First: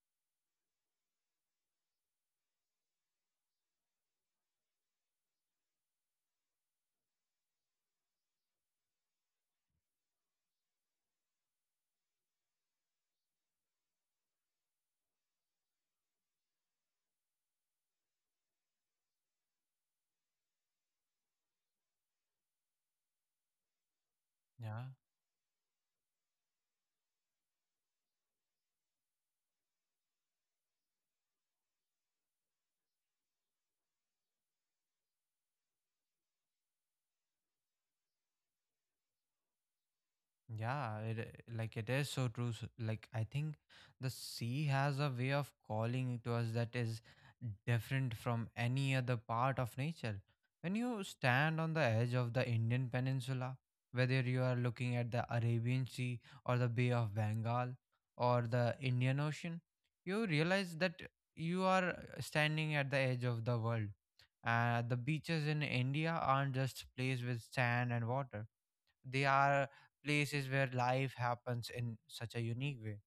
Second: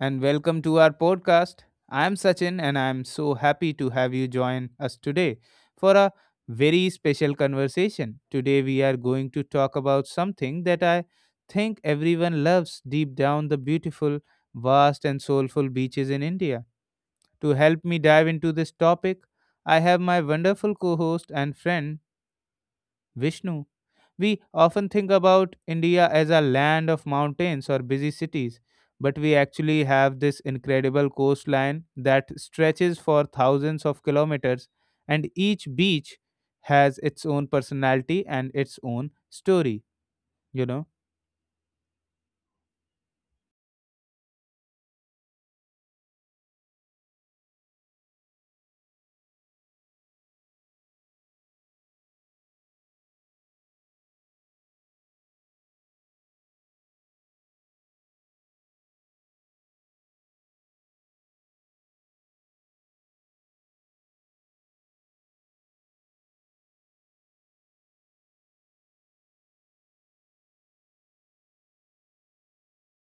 and welcome to our podcast. I am Sachin, and I am so happy to have you join us today for a very special conversation. Today, we are going to talk about something that I think everyone loves deep down the beautiful, vast, and soulful beaches in India. To help me dive into this topic, I have my wonderful co host and friend Vishnu. We Yeah, often think about India as a land of mountains or busy cities, but we actually have this incredible coastline that stretches for thousands of kilometers, and each beach has its own personality and its own story, you know? yeah, like it is so true. So, like I think the sea has a way of calling to us that is different from any other part of nature. When you stand on the edge of the Indian Peninsula, whether you are looking at the Arabian Sea or the Bay of Bengal or the Indian Ocean, you realize that you are standing at the edge of the world. The beaches in India aren't just places with sand and water. They are places where life happens in such a unique way.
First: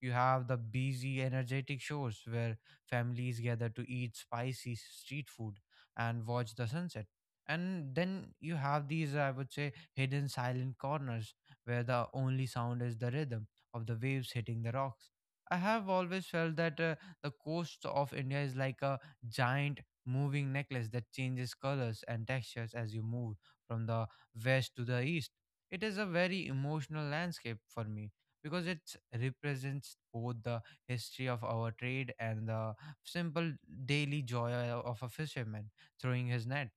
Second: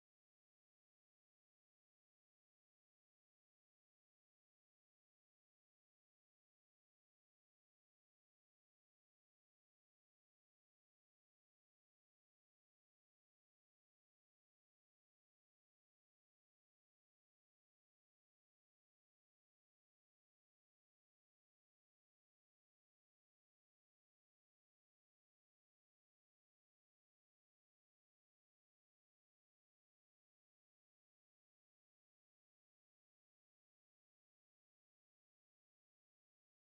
You have the busy, energetic shows where families gather to eat spicy street food and watch the sunset. And then you have these, I would say, hidden silent corners where the only sound is the rhythm of the waves hitting the rocks. I have always felt that the coast of India is like a giant moving necklace that changes colors and textures as you move from the west to the east. It is a very emotional landscape for me because it represents both the history of our trade and the simple daily joy of a fisherman throwing his net.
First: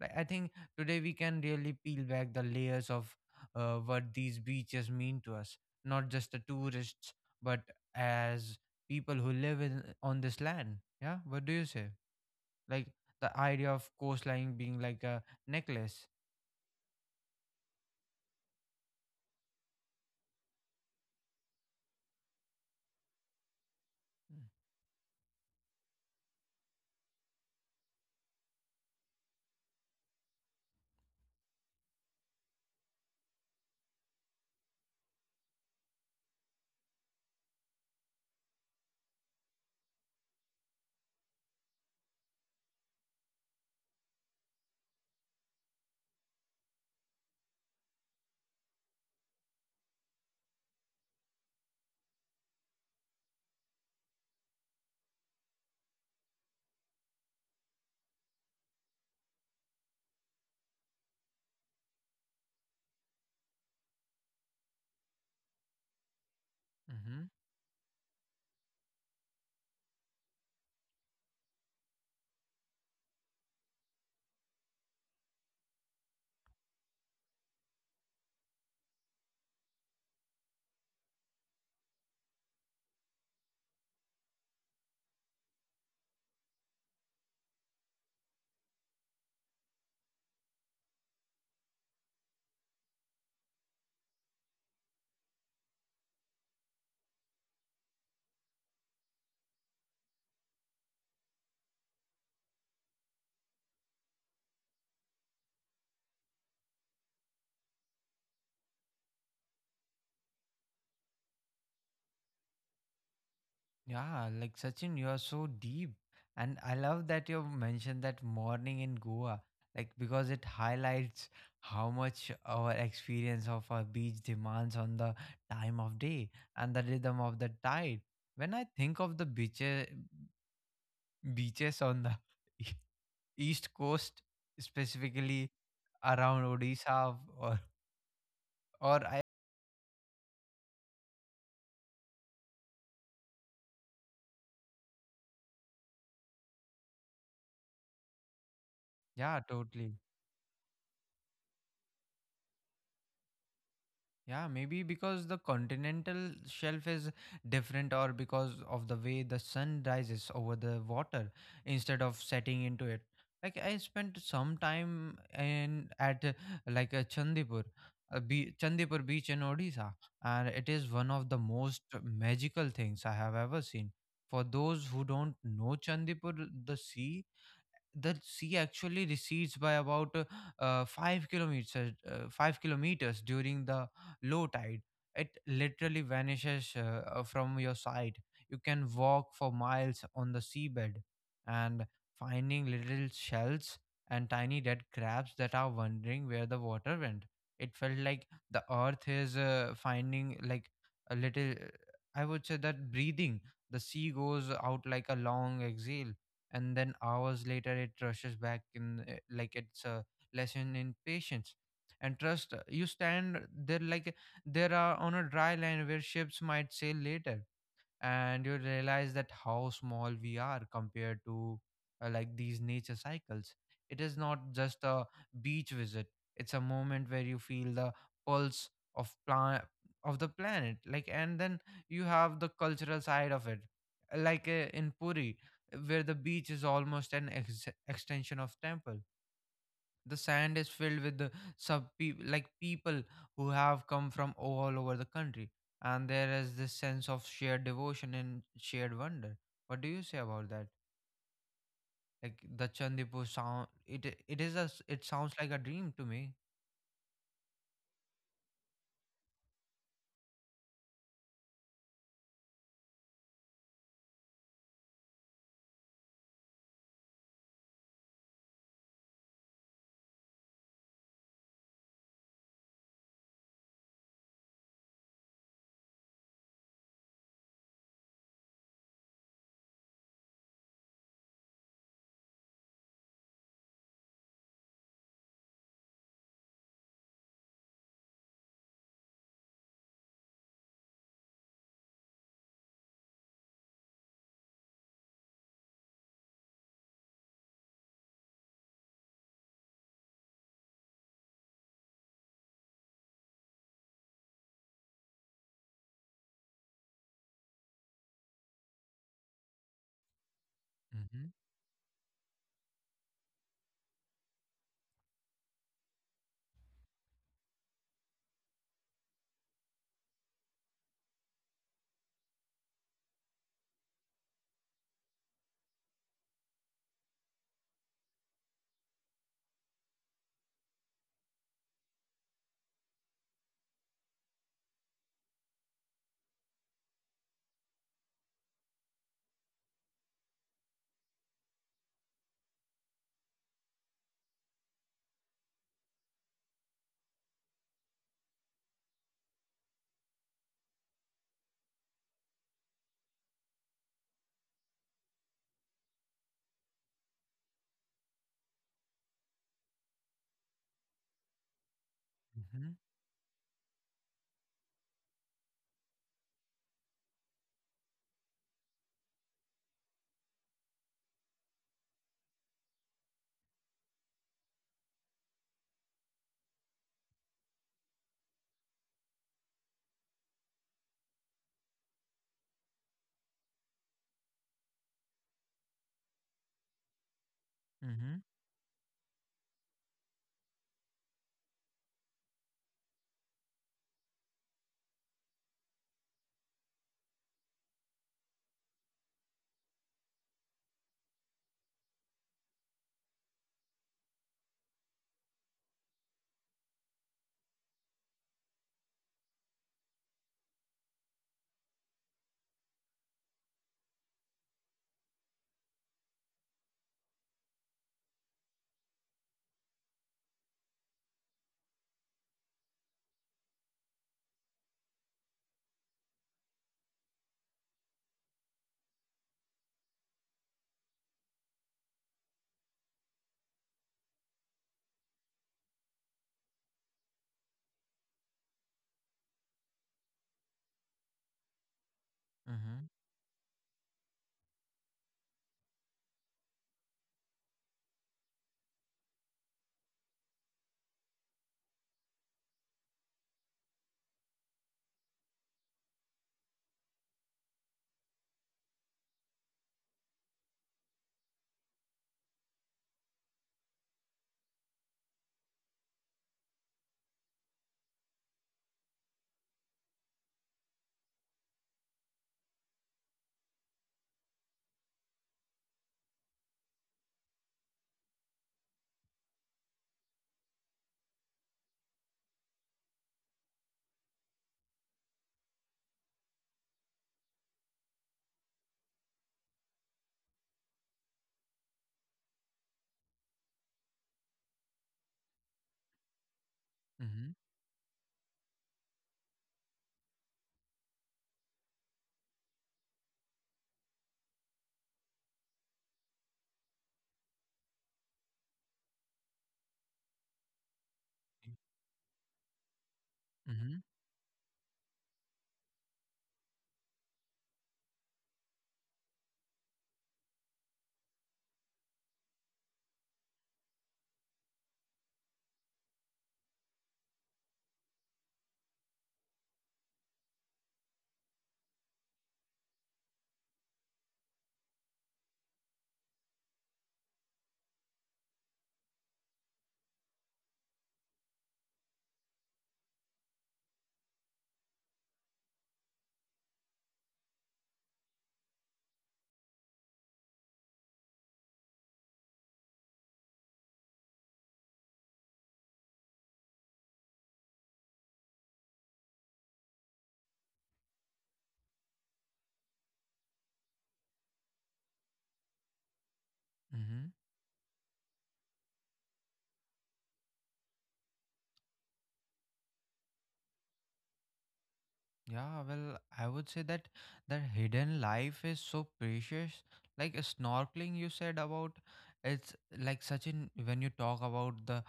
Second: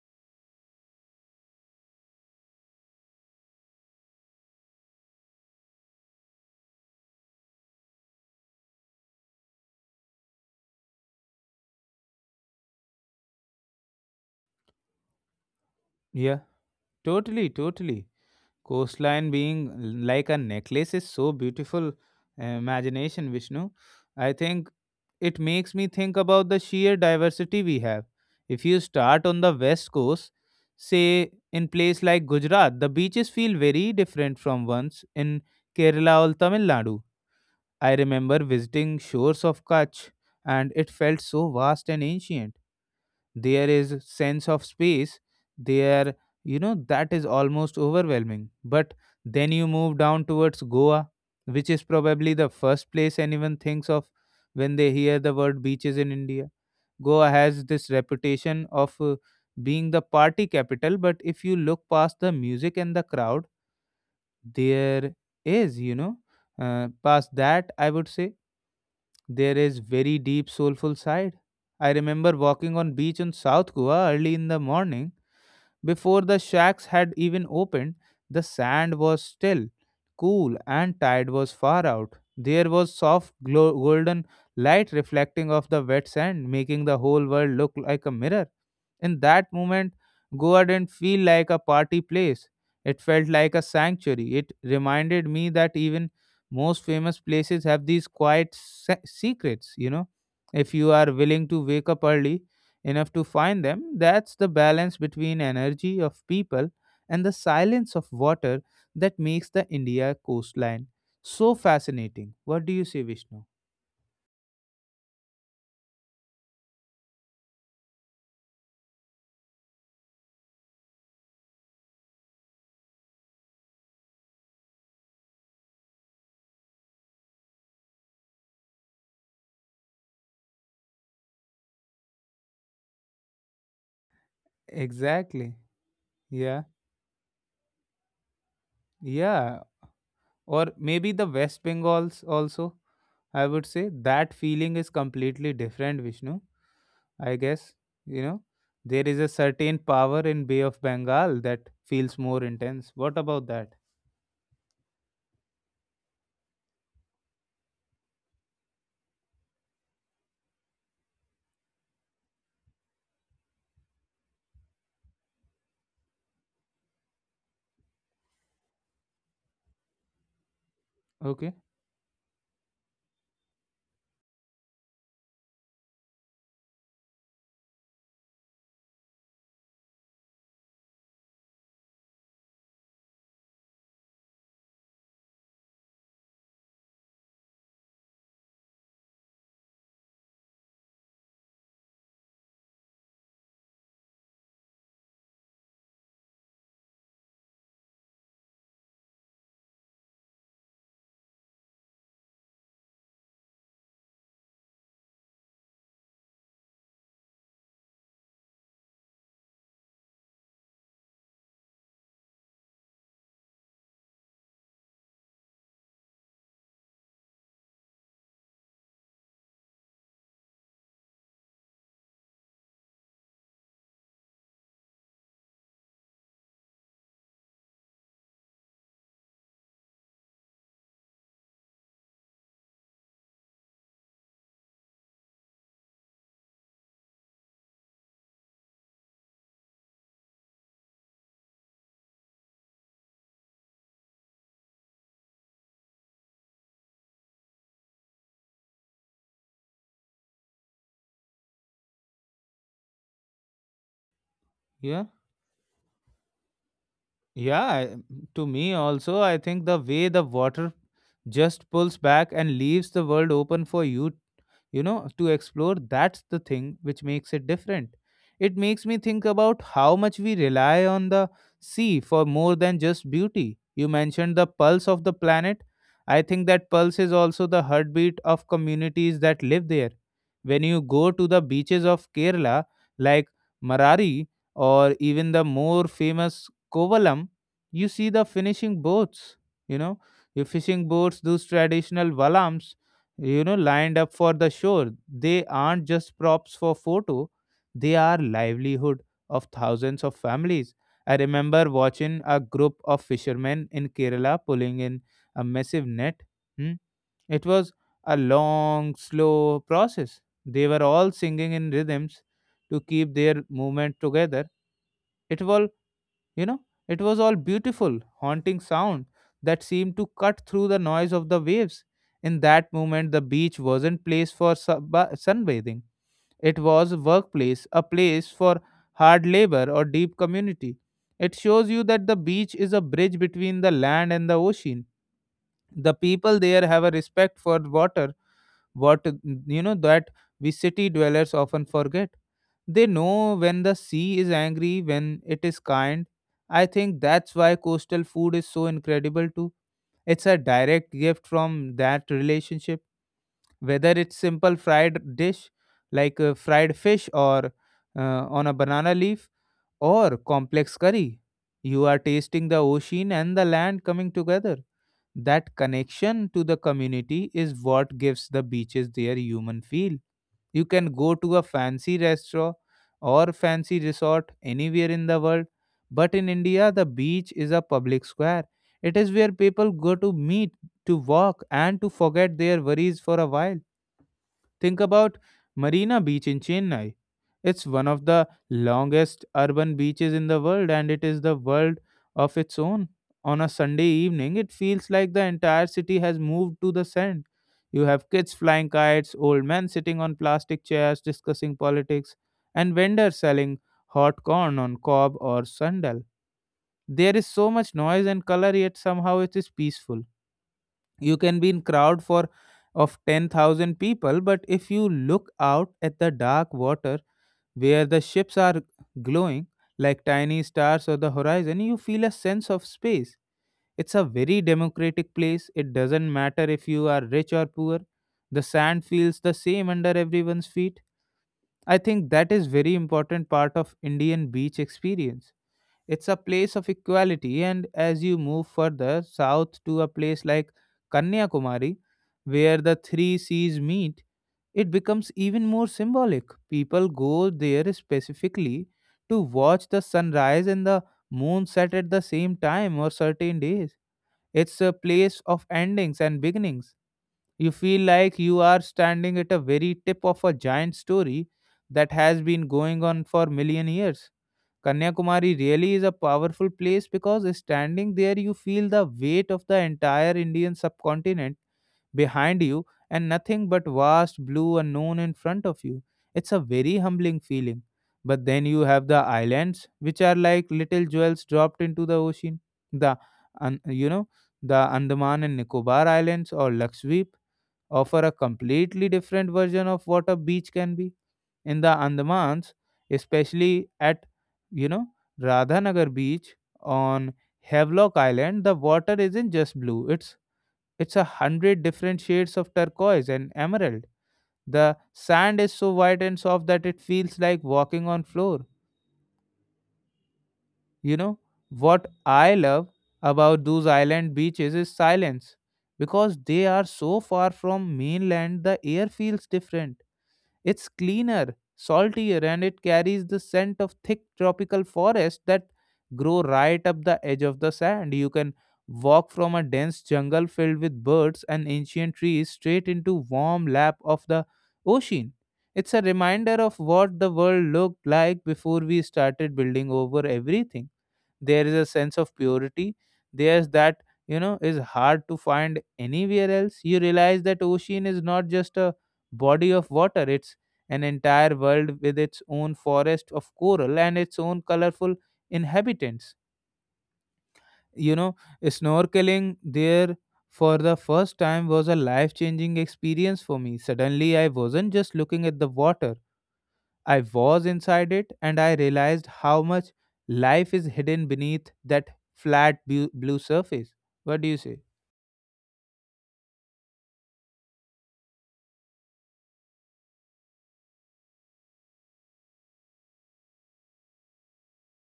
Like, I think today we can really peel back the layers of what these beaches mean to us, not just the tourists, but as people who live in on this land. Yeah, what do you say? Like the idea of coastline being like a necklace. Yeah, totally, totally. Coastline being like a necklace is so beautiful. Imagination, Vishnu. I think it makes me think about the sheer diversity we have. If you start on the west coast, say in place like Gujarat, the beaches feel very different from ones in Kerala or Tamil Nadu. I remember visiting shores of Kutch, and it felt so vast and ancient. There is sense of space there, you know, that is almost overwhelming. But then you move down towards Goa, which is probably the first place anyone thinks of when they hear the word beaches in India. Goa has this reputation of being the party capital, but if you look past the music and the crowd, there is, you know, Mm-hmm. past that I would say there is very deep soulful side. I remember walking on beach in South Goa early in the morning before the shacks had even opened, the sand was still, cool, and tide was far out. There was golden light reflecting off the wet sand, making the whole world look like a mirror. In that moment, Goa didn't feel like a party place. It felt like a sanctuary. It reminded me that even most famous places have these quiet secrets, you know, if you are willing to wake up early, enough to find them. That's the balance between energy of people and the silence of water that makes the India coastline so fascinating. What do you say, Vishnu? Yeah, like Sachin, you are so deep. And I love that you mentioned that morning in Goa, like because it highlights how much our experience of a beach demands on the time of day and the rhythm of the tide. When I think of the beaches, beaches on the east coast, specifically Exactly. around Yeah. Odisha or or Yeah. Or maybe the West Bengals also. I would say that feeling is completely different, Vishnu. I guess, you know, there is a yeah, certain totally. power in Bay of Bengal that feels more intense. What about that? Yeah, maybe because the continental shelf is different, or because of the way the sun rises over the water instead of setting into it. Like I spent some time in at like a Chandipur, a Chandipur beach in Odisha, and it is one of the Okay. most magical things I have ever seen. For those who don't know Chandipur, the sea the sea actually recedes by about 5 kilometers during the low tide. It literally vanishes from your sight. You can walk for miles on the seabed and finding little shells and tiny dead crabs that are wondering where the water went. It felt like the earth is finding like a little, I would say, that breathing, the sea goes out like a long exhale and then hours later it rushes back in, like it's a lesson in patience and trust. You stand there like there are on a dry land where ships might sail later, and you realize that how small we are compared to like these nature cycles. It is not just a beach visit. It's a moment where you feel the pulse of plan of the planet. Like, and then you have the cultural side of it, like in Puri, where the beach is almost an extension of temple. The sand is filled with the sub pe like people who have come from all over the country, and there is this sense of shared devotion and shared wonder. What do you say about that? Like the Chandipur sound, it it Yeah. sounds like a dream to me. Yeah, I- to me also, I think the way the water just pulls back and leaves the world open for you, you know, to explore, that's the thing which makes it different. It makes me think about how much we rely on the sea for more than just beauty. You mentioned the pulse of the planet. I think that pulse is also the heartbeat of communities that live there. When you go to the beaches of Kerala, like Marari or even the more famous Kovalam, you see the finishing boats, you know, your fishing boats, those traditional valams, you know, lined up for the shore. They aren't just props for photo. They are livelihood of thousands of families. I remember watching a group of fishermen in Kerala pulling in a massive net. hmm. It was a long slow process. They were all Mm-hmm, singing in rhythms to keep their movement together. It was, you know, it was all beautiful, haunting sound that seemed to cut through the noise of the waves. In that moment, the beach wasn't place for sunbathing. It was a workplace, a place for hard labor or deep community. It shows you that the beach is a bridge between the land and the ocean. The people there have a respect for water, what, you know, that we city dwellers often forget. They know when the sea is angry, when it is kind. I think that's why coastal food is so incredible too. It's a direct gift from that relationship. Whether it's simple fried dish like fried fish or on a banana leaf or complex curry, you are tasting the mm-hmm, ocean and the land coming together. That connection to the community is what gives the beaches their human feel. You can go to a fancy restaurant or fancy resort anywhere in the world, but in India, the beach is a public square. It is where people go to meet, to walk, and to forget their worries for a while. Think about Marina Beach in Chennai. It's one of mm-hmm, the longest urban beaches in the world, and it is the world of its own. On a Sunday evening, it feels like the entire city has moved to the sand. You have kids flying kites, old men sitting on plastic chairs discussing politics, and vendors selling hot corn on cob or sandal. There is so much noise and color, yet somehow it is peaceful. You can be in crowd for of 10,000 people, but if you look out at the dark water where the ships are glowing like tiny stars on the horizon, you feel a sense of space. It's a very democratic place. It doesn't matter if you are rich or poor, the sand feels the same under everyone's feet. I think that is very important part of Indian beach experience. It's a place of equality, and as you move further south to a place like Kanyakumari, where the mm-hmm, three seas meet, it becomes even more symbolic. People go there specifically to watch the sunrise and the moon set at the same time or certain days. It's a place of endings and beginnings. You feel like you are standing at a very tip of a giant story that has been going on for million years. Kanyakumari really is a powerful place because standing there you feel the weight of the entire Indian subcontinent behind you and nothing but vast blue unknown in front of you. It's a very humbling feeling. But then you have the islands, which are like little jewels dropped into the ocean. The, an- you know, The Andaman and Nicobar Islands or Lakshadweep offer a completely different version of what a beach can be. In the Andamans, especially at, you know, Radhanagar beach on mm-hmm, Havelock Island, the water isn't just blue. It's a hundred different shades of turquoise and emerald. The sand is so white and soft that it feels like walking on floor. You know what I love about those island beaches is silence. Because they are so far from mainland, the air feels different. It's cleaner, saltier, and it carries the scent of thick tropical forests that grow right up the edge of the sand. You can walk from a dense jungle filled with birds and ancient trees straight into warm lap of the ocean. It's a reminder of what the world looked like before we started building over everything. There is a sense of purity there's that, you know, is hard to find anywhere else. You realize that ocean is not just a body of water. It's an entire world with its own forest of coral and its own colorful inhabitants, you know. Snorkeling there for the first time was a life changing experience for me. Suddenly I wasn't just looking at the water, I mm-hmm. was inside it, and I realized how much life is hidden beneath that blue surface. What do you say? Yeah, well, I would say that that hidden life is so precious. Like snorkeling, you said about it's like such in when you talk about the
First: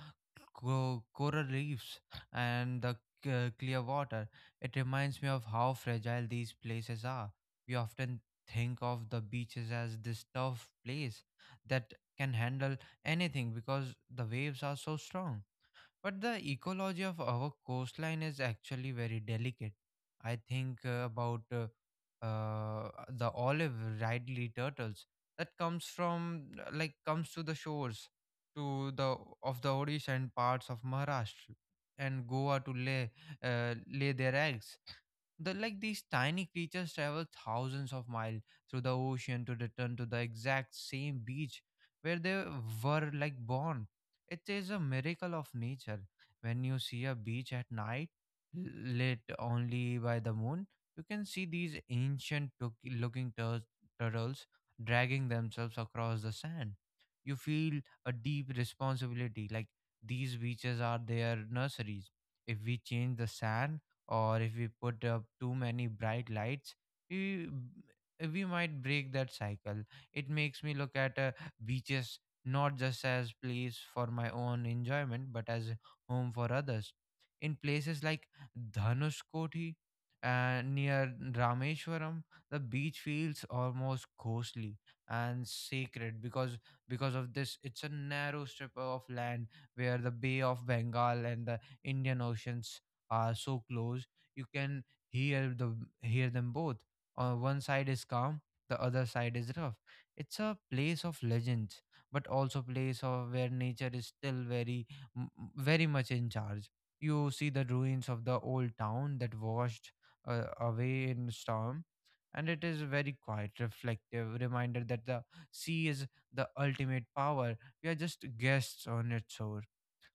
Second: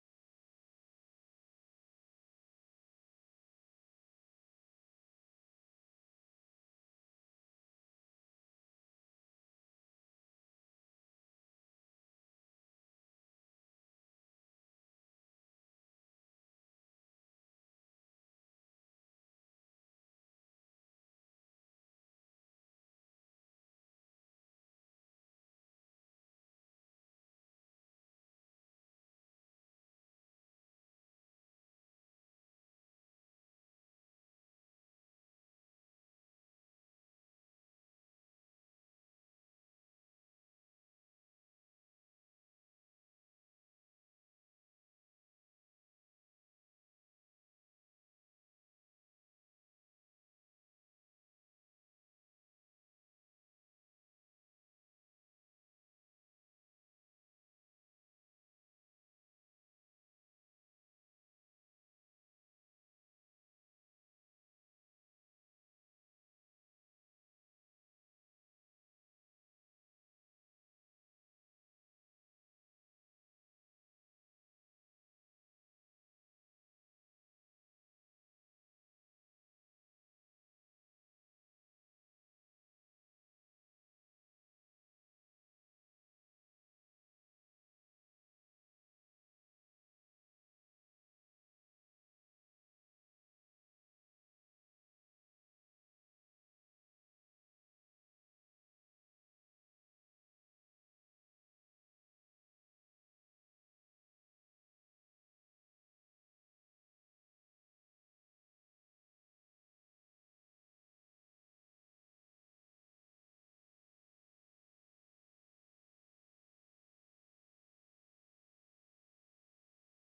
coral reefs and the clear water, it reminds me of how fragile these places are. We often think of the beaches as this tough place that can handle anything because the waves are so strong. But the ecology of our coastline is actually very delicate. I think about the olive ridley turtles that comes from like comes to the shores to the of the Odisha and parts of Maharashtra and Goa to lay their eggs. Like these tiny creatures travel thousands of miles through the ocean to return to the exact same beach where they were like born. It is a miracle of nature. When you see a beach at night, lit only by the moon, you can see these ancient looking turtles dragging themselves across the sand. You feel a deep responsibility, like these beaches are their nurseries. If we change the sand, or if we put up too many bright lights, we we might break that cycle. It makes me look at beaches not just as place for my own enjoyment but as a home for others. In places like Dhanushkoti near Rameshwaram, the beach feels almost ghostly and sacred because of this. It's a narrow strip of land where the Bay of Bengal and the Indian Ocean are so close you can hear them both. On one side is calm, the other side is rough. It's a place of legends, but also place of where nature is still very, very much in charge. You see the ruins of the old town that washed away in storm, and it is very quiet, reflective reminder that the sea is the ultimate power. We are just guests on its shore.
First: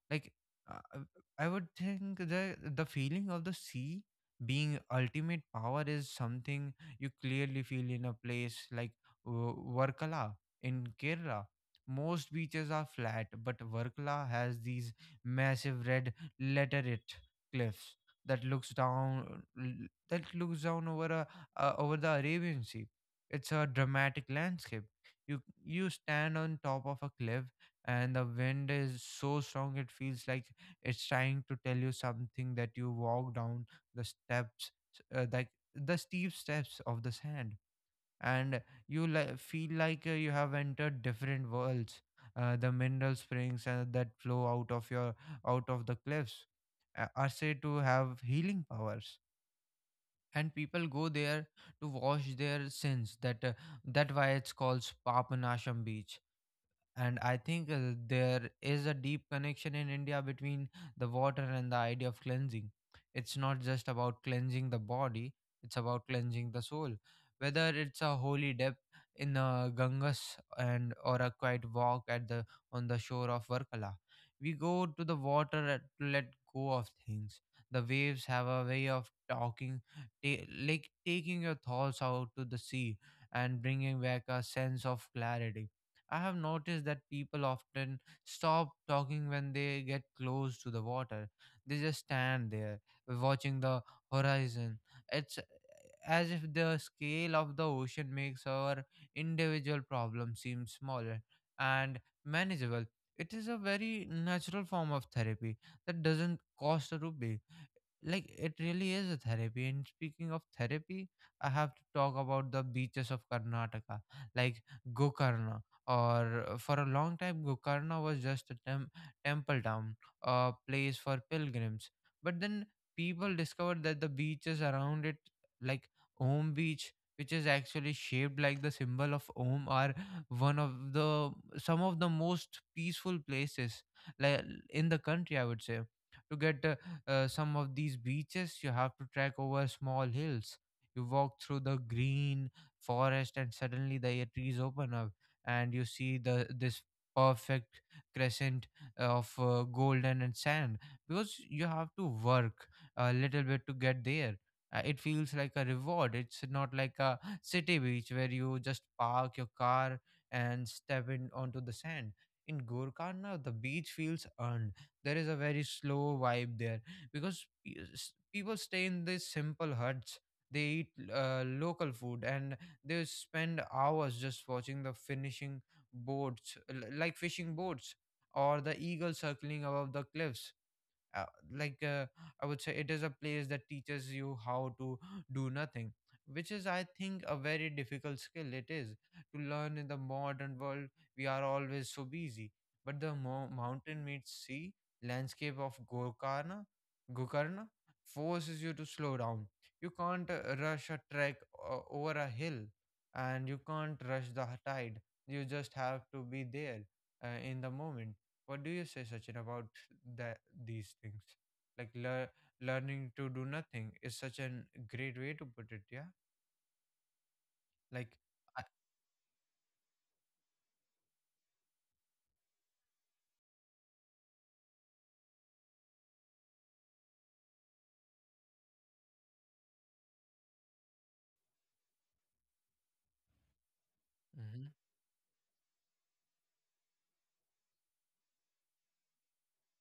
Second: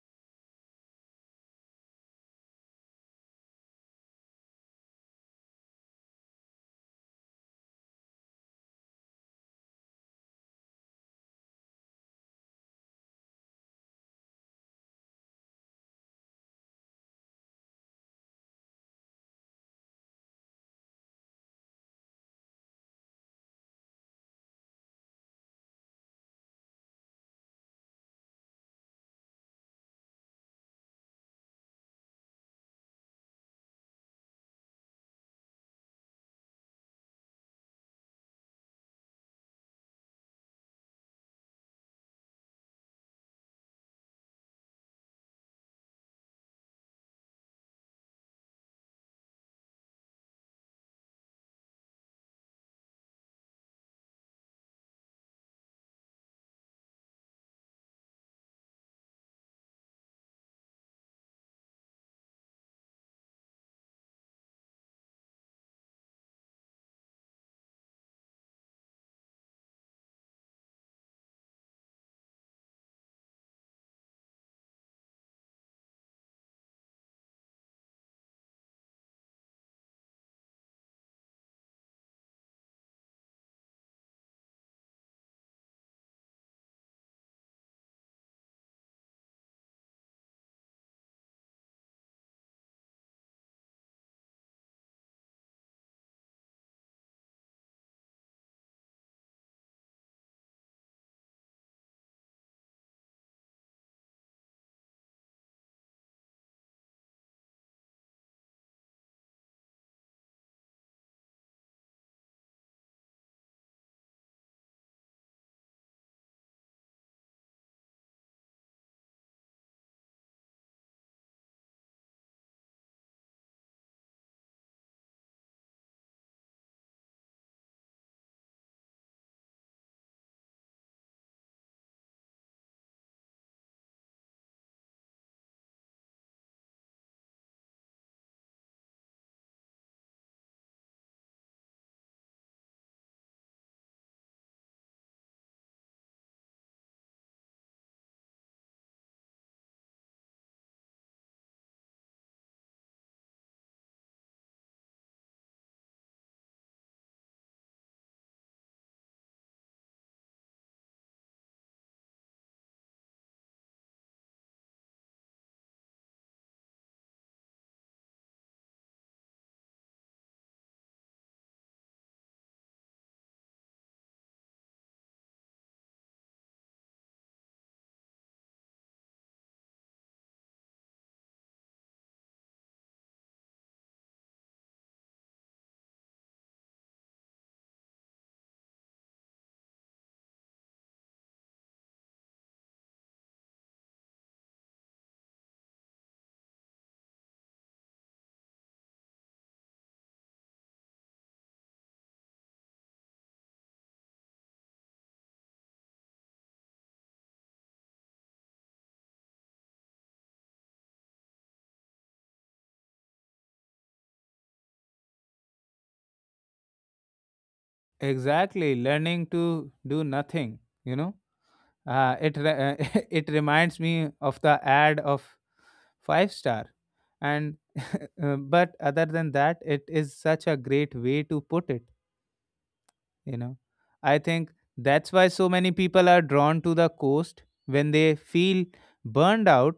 Like, uh, uh, I would think the feeling of the sea being ultimate power is something you clearly feel in a place like uh, Varkala in Kerala. Most beaches are flat, but Varkala has these massive red laterite cliffs that looks down over a over the Arabian Sea. It's a dramatic landscape. You stand on top of a cliff and the wind is so strong it feels like it's trying to tell you something that you walk down the steps uh, like the steep steps of the sand, and you feel like you have entered different worlds. The mineral springs that flow out of the cliffs are said to have healing powers, and people go there to wash their sins that why it's called Papanasham beach. And I think there is a deep connection in India between the water and the idea of cleansing. It's not just about cleansing the body, it's about cleansing the soul, whether it's a holy depth in Ganges and or a quiet walk at the on the shore of Varkala. We go to the water to let go of things. The waves have a way of talking, like taking your thoughts out to the sea and bringing back a sense of clarity. I have noticed that people often stop talking when they get close to the water. They just stand there watching the horizon. It's as if the scale of the ocean makes our individual problems seem smaller and manageable. It is a very natural form of therapy that doesn't cost a rupee. Like it really is a therapy. And speaking of therapy, I have to talk about the beaches of Karnataka, like Gokarna. Or for a long time Gokarna was just a temple town, a place for pilgrims. But then people discovered that the beaches around it, like Om beach, which is actually shaped like the symbol of Om, are one of the some of the most peaceful places, like in the country, I would say. To get some of these beaches you have to trek over small hills. You walk through the green forest and suddenly the trees open up and you see the this perfect crescent of golden and sand. Because you have to work a little bit to get there. It feels like a reward. It's not like a city beach where you just park your car and step in onto the sand. In Gorkarna, the beach feels earned. There is a very slow vibe there because people stay in these simple huts. They eat local food and they spend hours just watching the finishing boats, like fishing boats, or the eagle circling above the cliffs. Uh, like uh, i would say it is a place that teaches you how to do nothing, which is I think a very difficult skill it is to learn in the modern world. We are always so busy, but the mountain meets sea landscape of Gokarna forces you to slow down. You can't rush a trek over a hill, and you can't rush the tide. You just have to be there in the moment. What do you say, Sachin, about that, these things? Like learning to do nothing is such a great way to put it. Yeah, like I. Exactly, learning to do nothing, you know. It re- it reminds me of the ad of five star and but other than that it is such a great way to put it, you know. I think Mm-hmm, that's why so many people are drawn to the coast when they feel burned out.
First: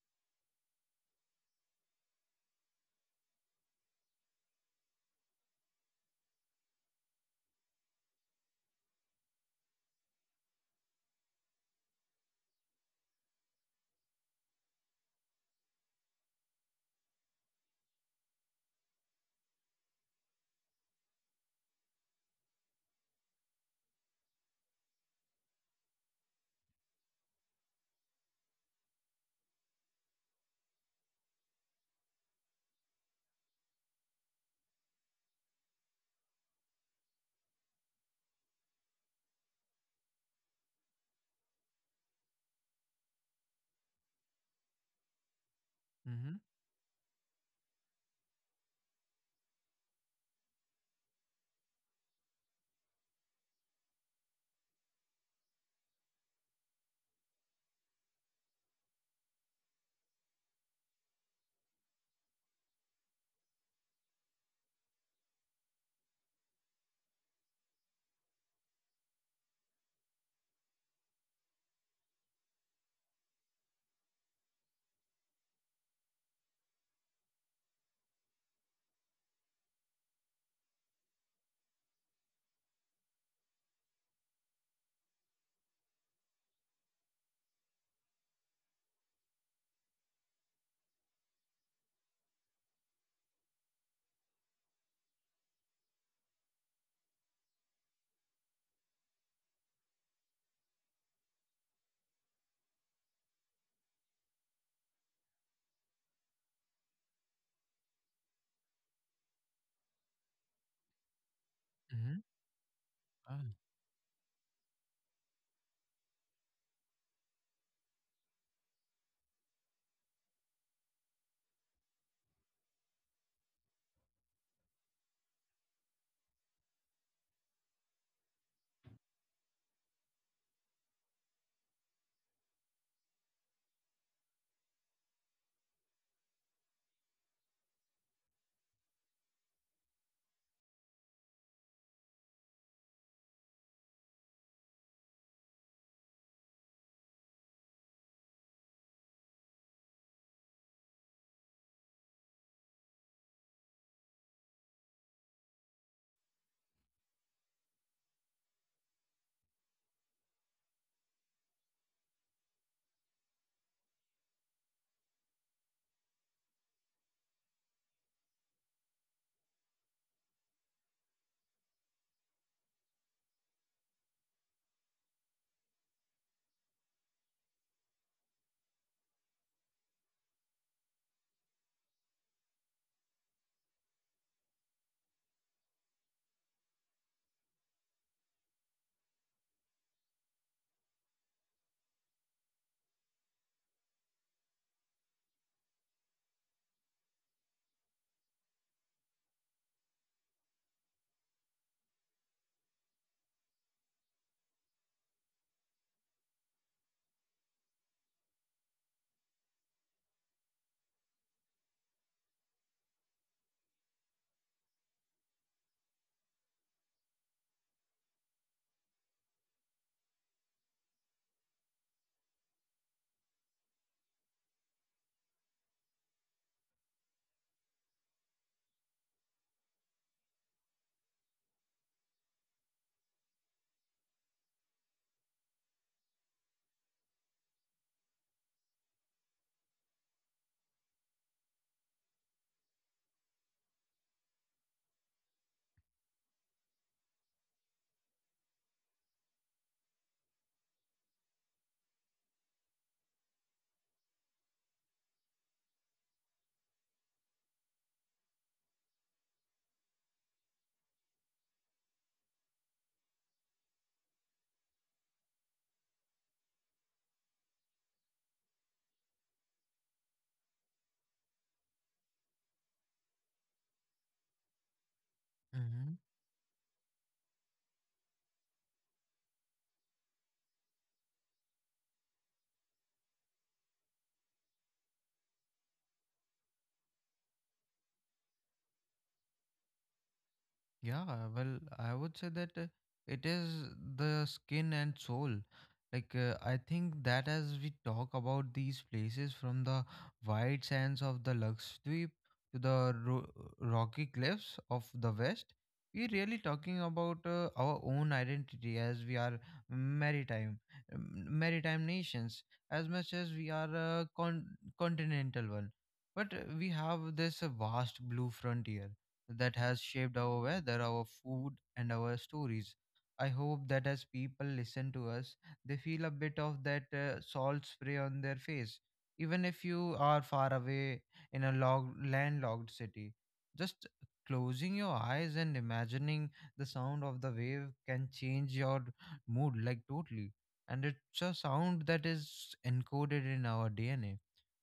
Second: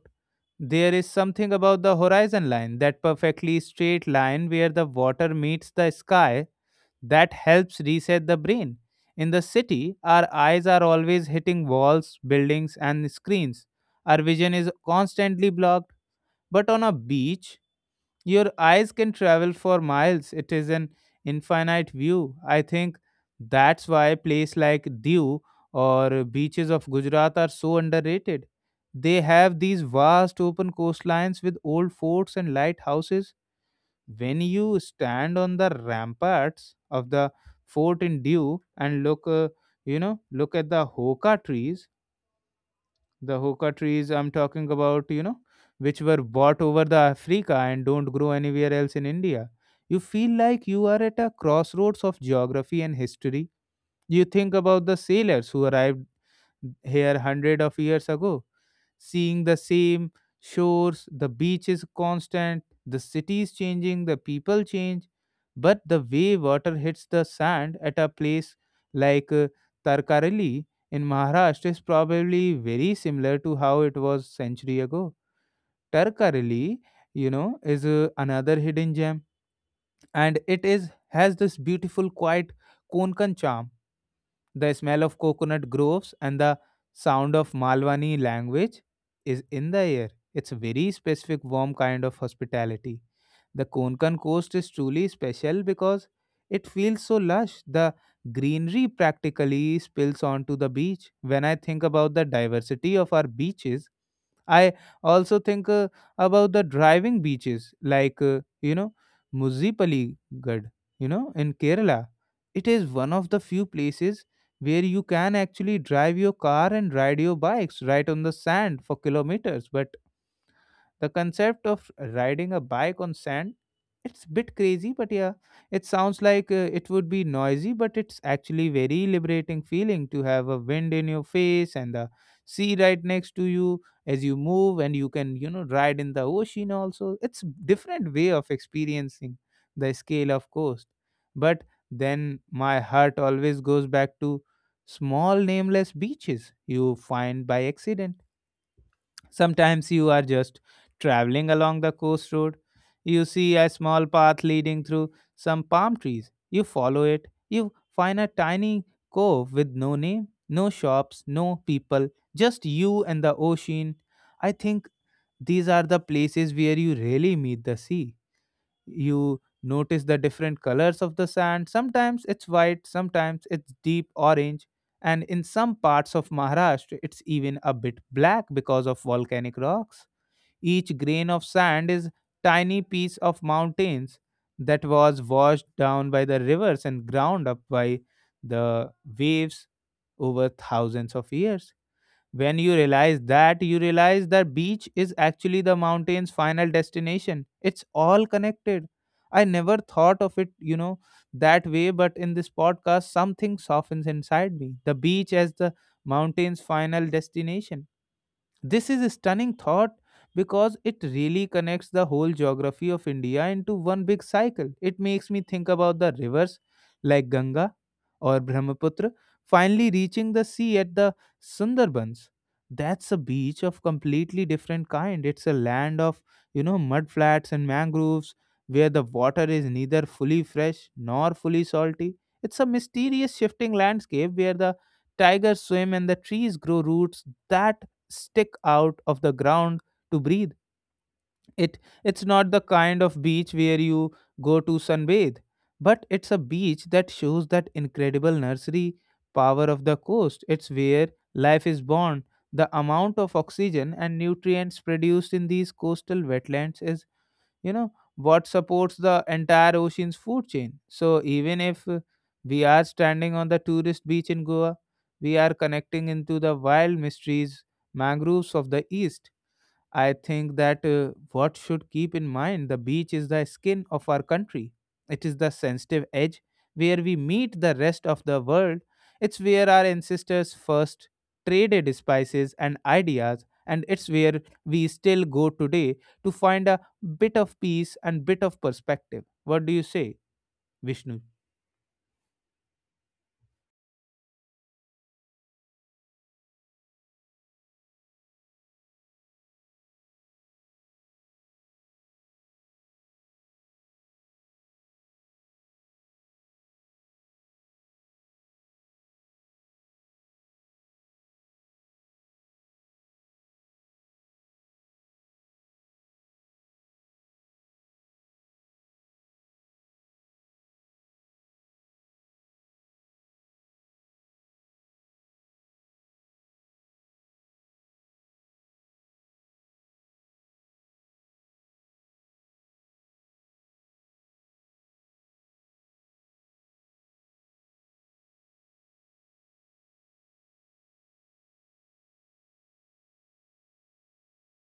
There is something about the horizon line, that perfectly straight line where the water meets the sky, that helps reset the brain. In the city our eyes are always hitting walls, buildings and screens. Our vision is constantly blocked, but on a beach your eyes can travel for miles. It is an infinite view. I think that's why places like Diu or beaches of Gujarat are so underrated. They have these vast open coastlines with old forts and lighthouses. When you stand on the ramparts of the fort in Diu and look, look at the hoka trees, the hookah trees I'm talking about, you know, which were mm-hmm, bought over the Africa and don't grow anywhere else in India. You feel like you are at a crossroads of geography and history. You think about the sailors who arrived here hundred of years ago seeing the same shores. The beach is constant, the city is changing, the people change, but the way water hits the sand at a place like Tarkareli in Maharashtra is probably very similar to how it was century ago. Tarkareli, you know, is another hidden gem, and it is has this beautiful, quiet Konkan charm. The smell of coconut groves and the sound of Malwani language is in the air. It's a very specific warm kind of hospitality. The Konkan coast is truly special because it feels so lush. The greenery practically spills onto the beach. When I think about the diversity of our beaches, I also think about the driving beaches like, Muzipaligarh, in Kerala. mm-hmm, It is one of the uh, few places where you can actually drive your car and ride your bikes right on the sand for kilometers. But the concept of riding a bike on sand, it's a bit crazy, but yeah, it sounds like it would be noisy, but it's actually very liberating feeling to have a wind in your face and the sea right next to you as you move, and you can, ride in the ocean also. It's different way of experiencing the scale of coast. But then my heart always goes back to small nameless beaches you find by accident. Sometimes you are just traveling along the coast road. You see a small path leading through some palm trees. You follow it. You find a tiny cove with no name, no shops, no people, just you and the ocean. I think these are the places where you really meet the sea. You notice the different colors of the sand. Sometimes it's white, sometimes it's deep orange, and in some parts of Maharashtra, it's even a bit black because of volcanic rocks. Each grain of sand is tiny piece of mountains that was washed down by the rivers and ground up by the waves over thousands of years. When you realize that beach is actually the mountain's final destination. It's all connected. I never thought of it, that way, but in this podcast, something softens inside me. The beach as the mountain's final destination, this is a stunning thought because it really connects the whole geography of India into one big cycle. It makes me think about the rivers like Ganga or Brahmaputra finally reaching the sea at the Sundarbans. That's a beach of completely different kind. It's a land of, mudflats and mangroves, where the water is neither fully fresh nor fully salty. It's a mysterious shifting landscape where the tigers swim and the trees grow roots that stick out of the ground to breathe. It it's not the kind of beach where you go to sunbathe, but it's a beach that shows that incredible nursery power of the coast. It's where life is born. The amount of oxygen and nutrients produced in these coastal wetlands is you know what supports the entire ocean's food chain. So even if we are standing on the tourist beach in Goa, we are connecting into the wild mysteries mangroves of the east. I think that what should keep in mind, the beach is the skin of our country. It is the mm-hmm. sensitive edge where we meet the rest of the world. It's where our ancestors first traded spices and ideas, and it's where we still go today to find a bit of peace and bit of perspective. What do you say, Vishnu? Yeah, well, I would say that it is the skin and soul. I think that as we talk about these places from the white sands of the Lakshadweep to the rocky cliffs of the West, we're really talking about our own identity as we are maritime, maritime nations, as much as we are a continental one. But we have this vast blue frontier that has shaped our weather, our food, and our stories. I hope that as people listen to us, they feel a bit of that salt spray on their face, even if you are far away in a landlocked city. Just closing your eyes and imagining the sound of the wave can change your mood like totally. And it's a sound that is encoded in our DNA,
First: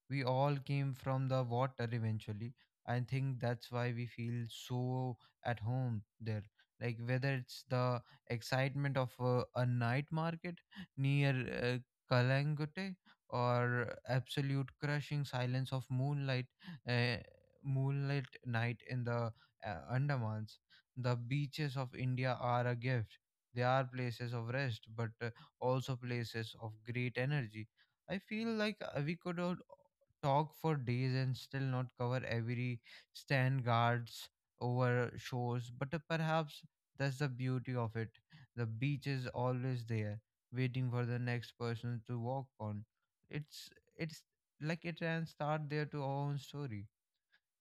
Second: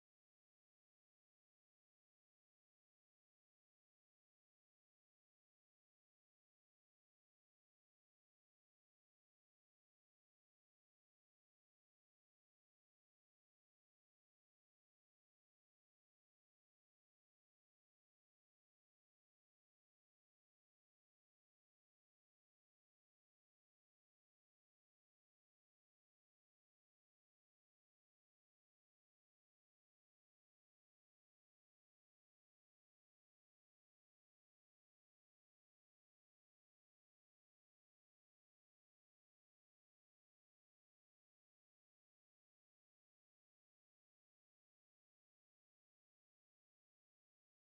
we all came from the water eventually. I think that's why we feel so at home there. Like whether it's the excitement of a night market near uh, Kalangote or absolute crushing silence of moonlight, uh, moonlight night in the Andamans. The beaches of India are a gift. They are places of rest, but also places of great energy. I feel like we could talk for days and still not cover every stand guards over shores, but perhaps that's the beauty of it. The beach is always there waiting for the next person to walk on. It's it's like it can start there to our own story,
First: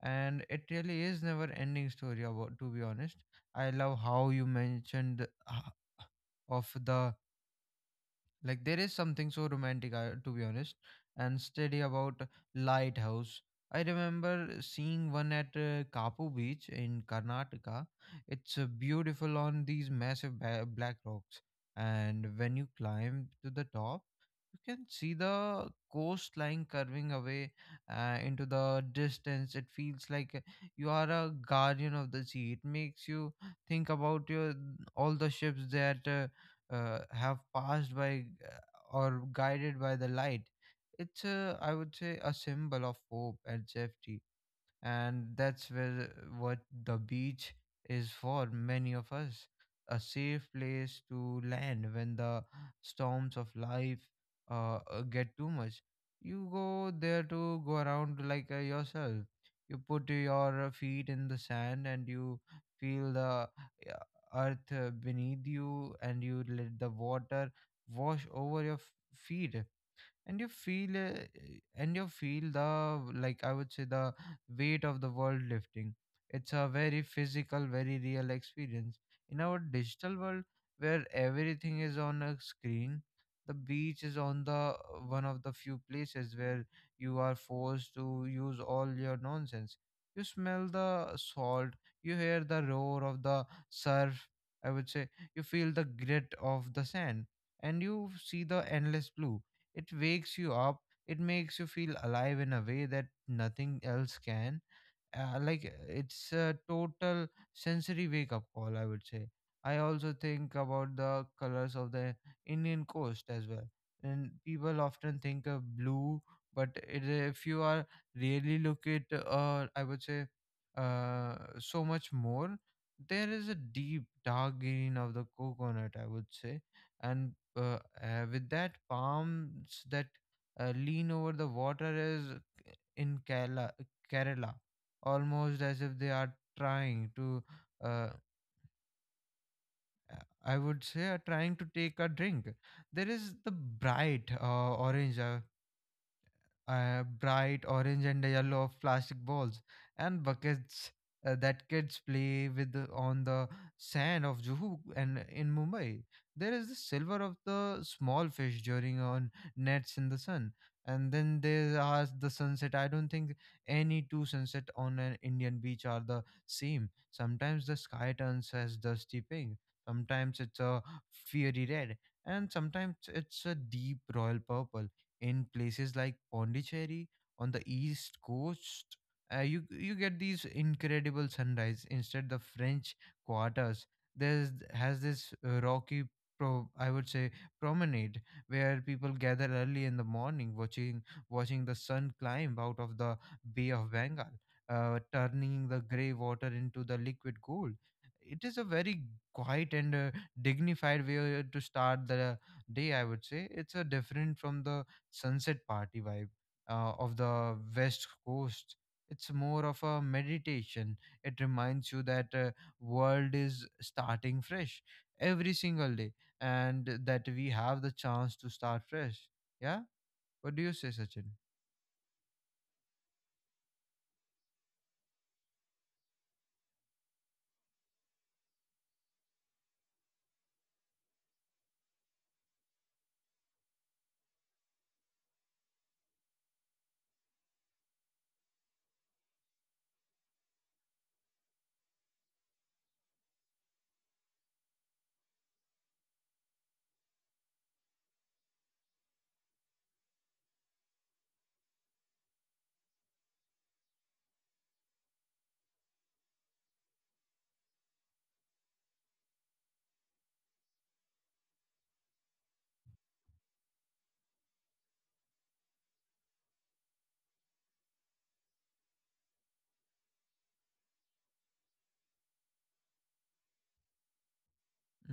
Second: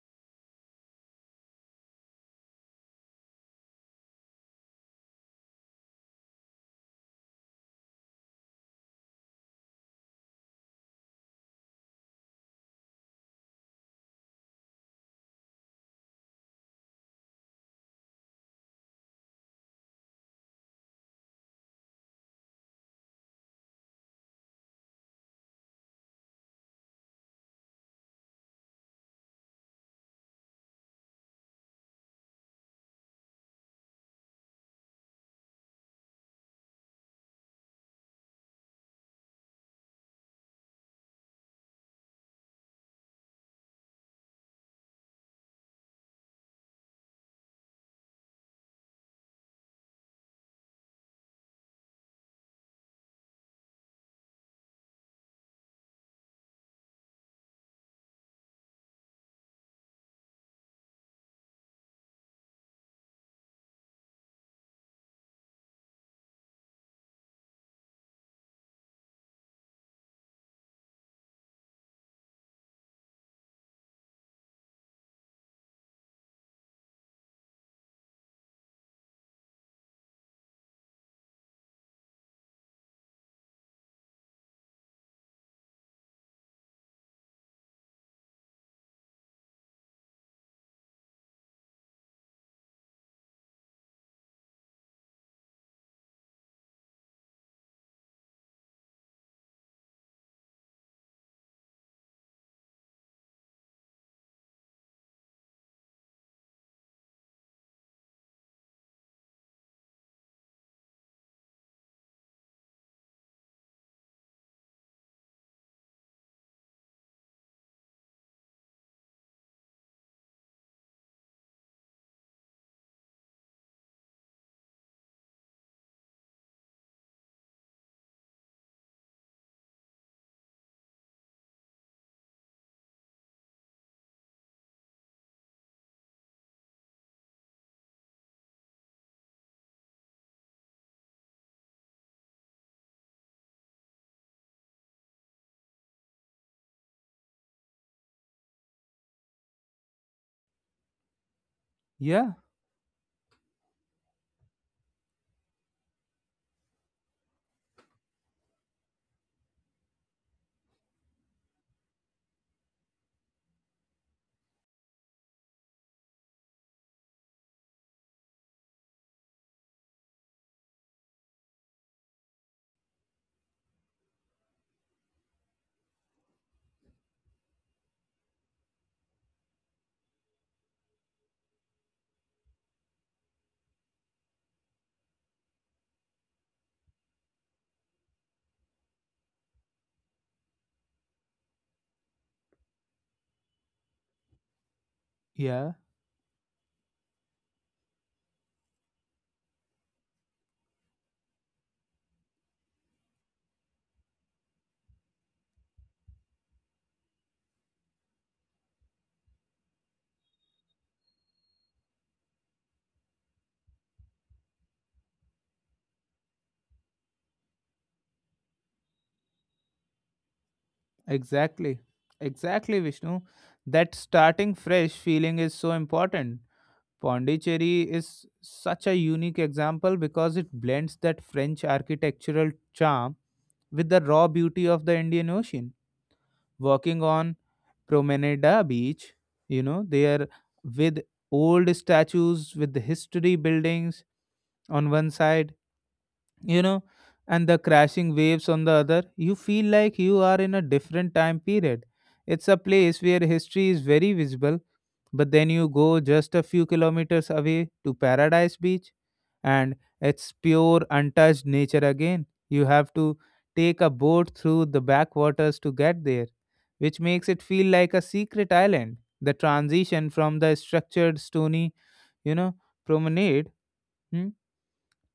and it really is never ending story about, to be honest. I love how you mentioned of the like there is something so romantic, to be honest, and steady about lighthouse. I remember seeing one at Kapu Beach in Karnataka. It's beautiful on these massive black rocks, and when you climb to the top you can see the coastline curving away into the distance. It feels like you are a guardian of the sea. It makes you think about your all the ships that have passed by, or guided by the light. It's, I would say, a symbol of hope and safety, and that's where what the beach is for many of us, a safe place to land when the storms of life get too much. You go there to go around like yourself, you put your feet in the sand and you feel the uh, earth beneath you, and you let the water wash over your feet, and you feel uh, and you feel the, like I would say, the weight of the world lifting. It's a very physical, very real experience in our digital world where everything is on a screen. The beach is on the one of the few places where you are forced to use all your nonsense. You smell the salt, you hear the roar of the surf, I would say, you feel the grit of the sand, and you see the endless blue. It wakes you up. It makes you feel alive in a way that nothing else can. Like it's a total sensory wake up call, I would say. I also think about the colors of the Indian coast as well, and people often think of blue, but it, if you are really look at, I would say, so much more. There is a deep dark green of the coconut, I would say, and uh, with that palms that lean over the water is in Kerala, Kerala, almost as if they are trying to, uh, I would say, are trying to take a drink. There is the bright orange. Bright orange and yellow of plastic balls and buckets that kids Yeah, play with on the sand of Juhu and in Mumbai. There is the silver of the small fish during on nets in the sun. And then there are the sunset. I don't think any two sunset on an Indian beach are the same. Sometimes the sky turns as dusty pink. Sometimes it's a fiery red, and sometimes it's a deep royal purple in places like Pondicherry on the east coast. You you get these incredible sunrise instead the French quarters. There's has this rocky pro I would say promenade where people gather early in the morning watching the sun climb out of the Bay of Bengal, turning yeah, the grey water into the liquid gold. It is a very quiet and dignified way to start the day. I would say it's a different from the sunset party vibe of the west coast. It's more of a meditation. It reminds you that world is starting fresh every single day, and that we have the chance to start fresh. Yeah, what do you say, Sachin? exactly. Exactly, Vishnu. That starting fresh feeling is so important. Pondicherry is such a unique example because it blends that French architectural charm with the raw beauty of the Indian Ocean. Walking on Promenada Beach, there with old statues, with the history buildings on one side, you know, and the crashing waves on the other, you feel like you are in a different time period. It's a place where history is very visible. But then you go just a few kilometers away to Paradise Beach, and it's pure untouched nature again. You have to take a boat through the backwaters to get there, which makes it feel like a secret island. The transition from the structured stony, you know, promenade hmm,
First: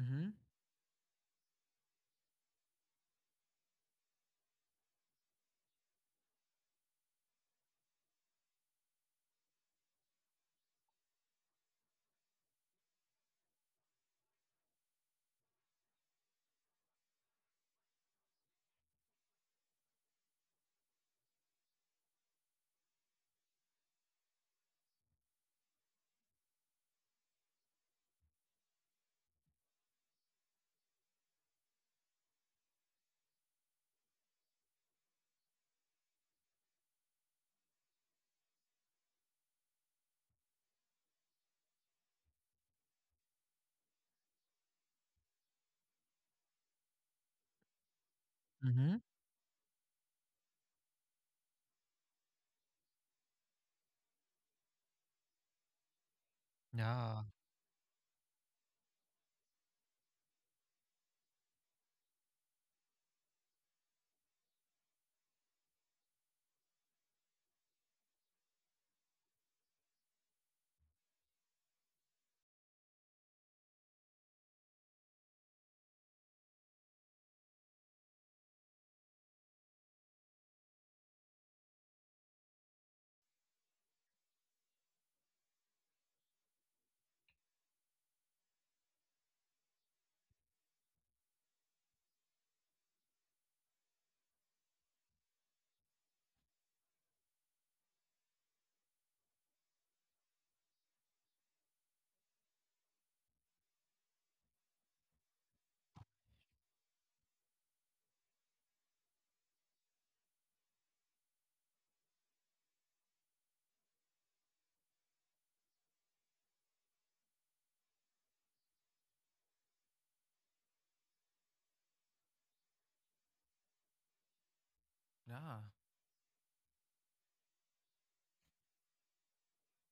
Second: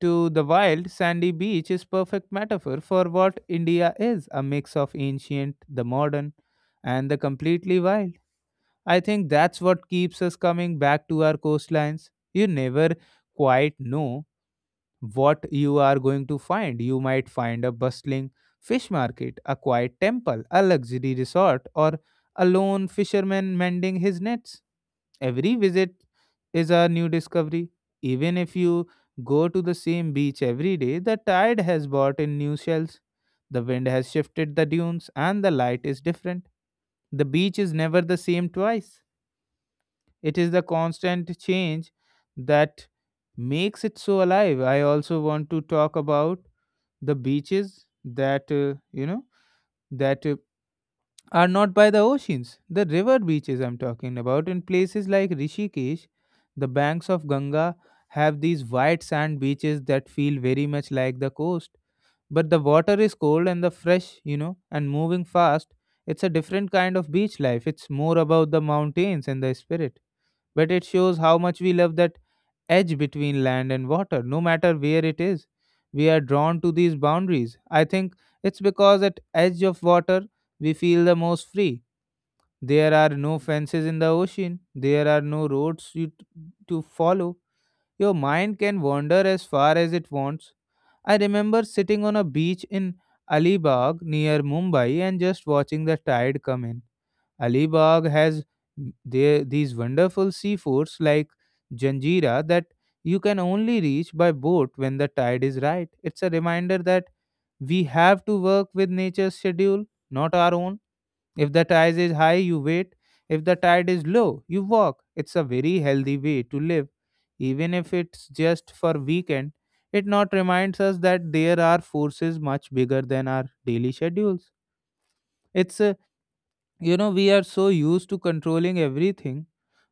to the wild sandy beach is perfect metaphor for what India is, a mix of ancient, the modern, and the completely wild. I think that's what keeps us coming back to our coastlines. You never quite know what you are going to find. You might find a bustling fish market, a quiet temple, a luxury resort, or a lone fisherman mending his nets. Every visit is a new discovery. Even if you go to the same beach every day, the tide has brought in new shells. The wind has shifted the dunes, and the light is different. The beach is never the same twice. It is the constant change that makes it so alive. I also want to talk about the beaches that, uh, Mm-hmm. you know, that uh, are not by the oceans, the river beaches I'm talking about. In places like Rishikesh, the banks Yeah. of Ganga have these white sand beaches that feel very much like the coast. But the water is cold and the fresh, and moving fast. It's a different kind of beach life. It's more about the mountains and the spirit, but it shows how much we love that edge between land and water, no matter where it is. We are drawn to these boundaries. I think it's because at edge of water we feel the most free. There are no fences in the ocean. There are no roads to follow. Your mind can wander as far as it wants. I remember sitting on a beach in Alibag near Mumbai and just watching the tide come in. Alibag has there these wonderful seaforts like Janjira that you can only reach by boat when the tide is right. It's a reminder that we have to work with nature's schedule, not our own. If the tide is high, you wait. If the tide is low, you walk. It's a very healthy way to live, even if it's just for weekend. It not reminds us that there are forces much bigger than our daily schedules. Yeah. It's a you know We are so used to controlling everything,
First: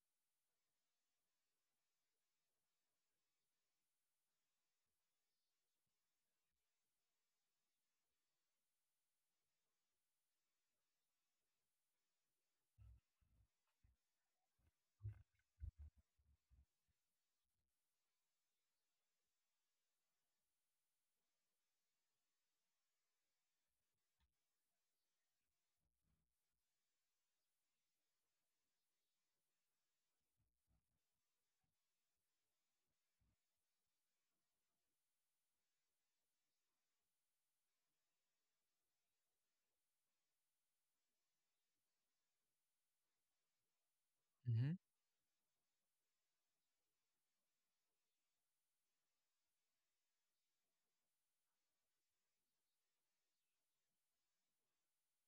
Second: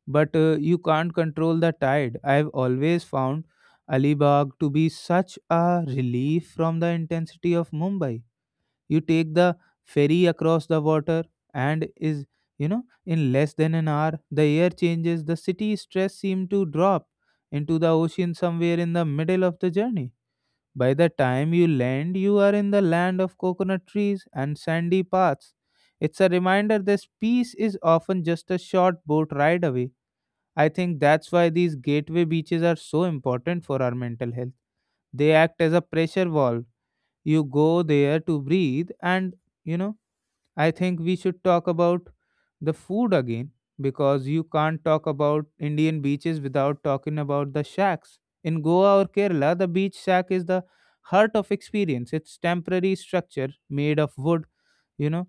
but you can't control the tide. I've always found Alibag to be such a relief from the intensity of Mumbai. You take the ferry across the water, and is you know in less than an hour, the air changes. The city stress seems to drop into the ocean somewhere in the middle of the journey. By the time you land, you are in the land of coconut trees and sandy paths. It's a reminder this peace is often just a short boat ride away. I think that's why these gateway beaches are so important for our mental health. They act as a pressure valve. You go there to breathe, and, you know, I think we should talk about the food again, because you Mm-hmm. can't talk about Indian beaches without talking about the shacks. In Goa or Kerala, the beach shack is the heart of experience. It's temporary structure made of wood, you know,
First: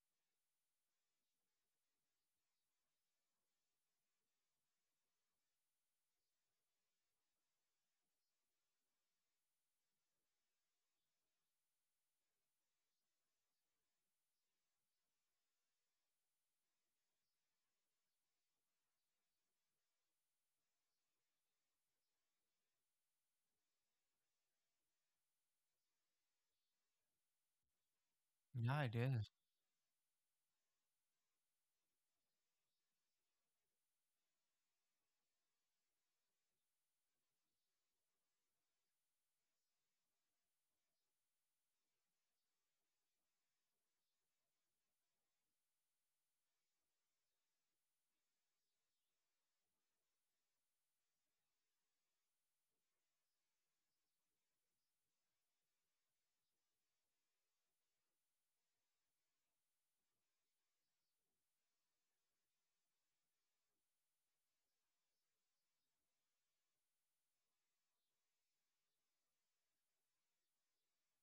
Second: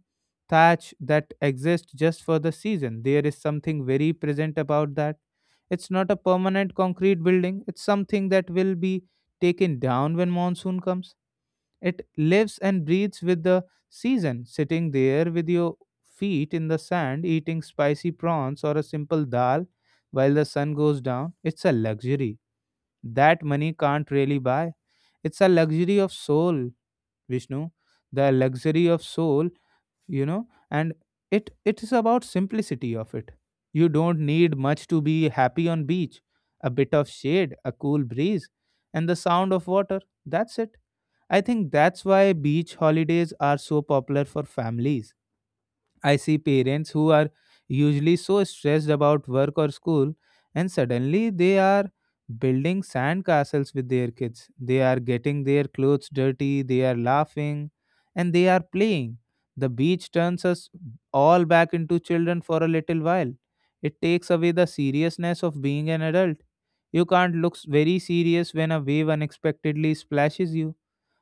thatch that exists just for the season. There is something very present about that. It's not a permanent concrete building. It's something that will be taken down when monsoon comes. It lives and breathes with the season, sitting there with your feet in the sand, eating spicy prawns or a simple dal while the sun goes down. It's a luxury that money can't really buy. It's a luxury of soul, Vishnu. The Yeah, luxury it of is. soul, and it is about simplicity of it. You don't need much to be happy on beach. A bit of shade, a cool breeze, and the sound of water. That's it. I think that's why beach holidays are so popular for families. I see parents who are usually so stressed about work or school, and suddenly they are building sandcastles with their kids. They are getting their clothes dirty, they are laughing, and they are playing. The beach turns us all back into children for a little while. It takes away the seriousness of being an adult. You can't look very serious when a wave unexpectedly splashes you.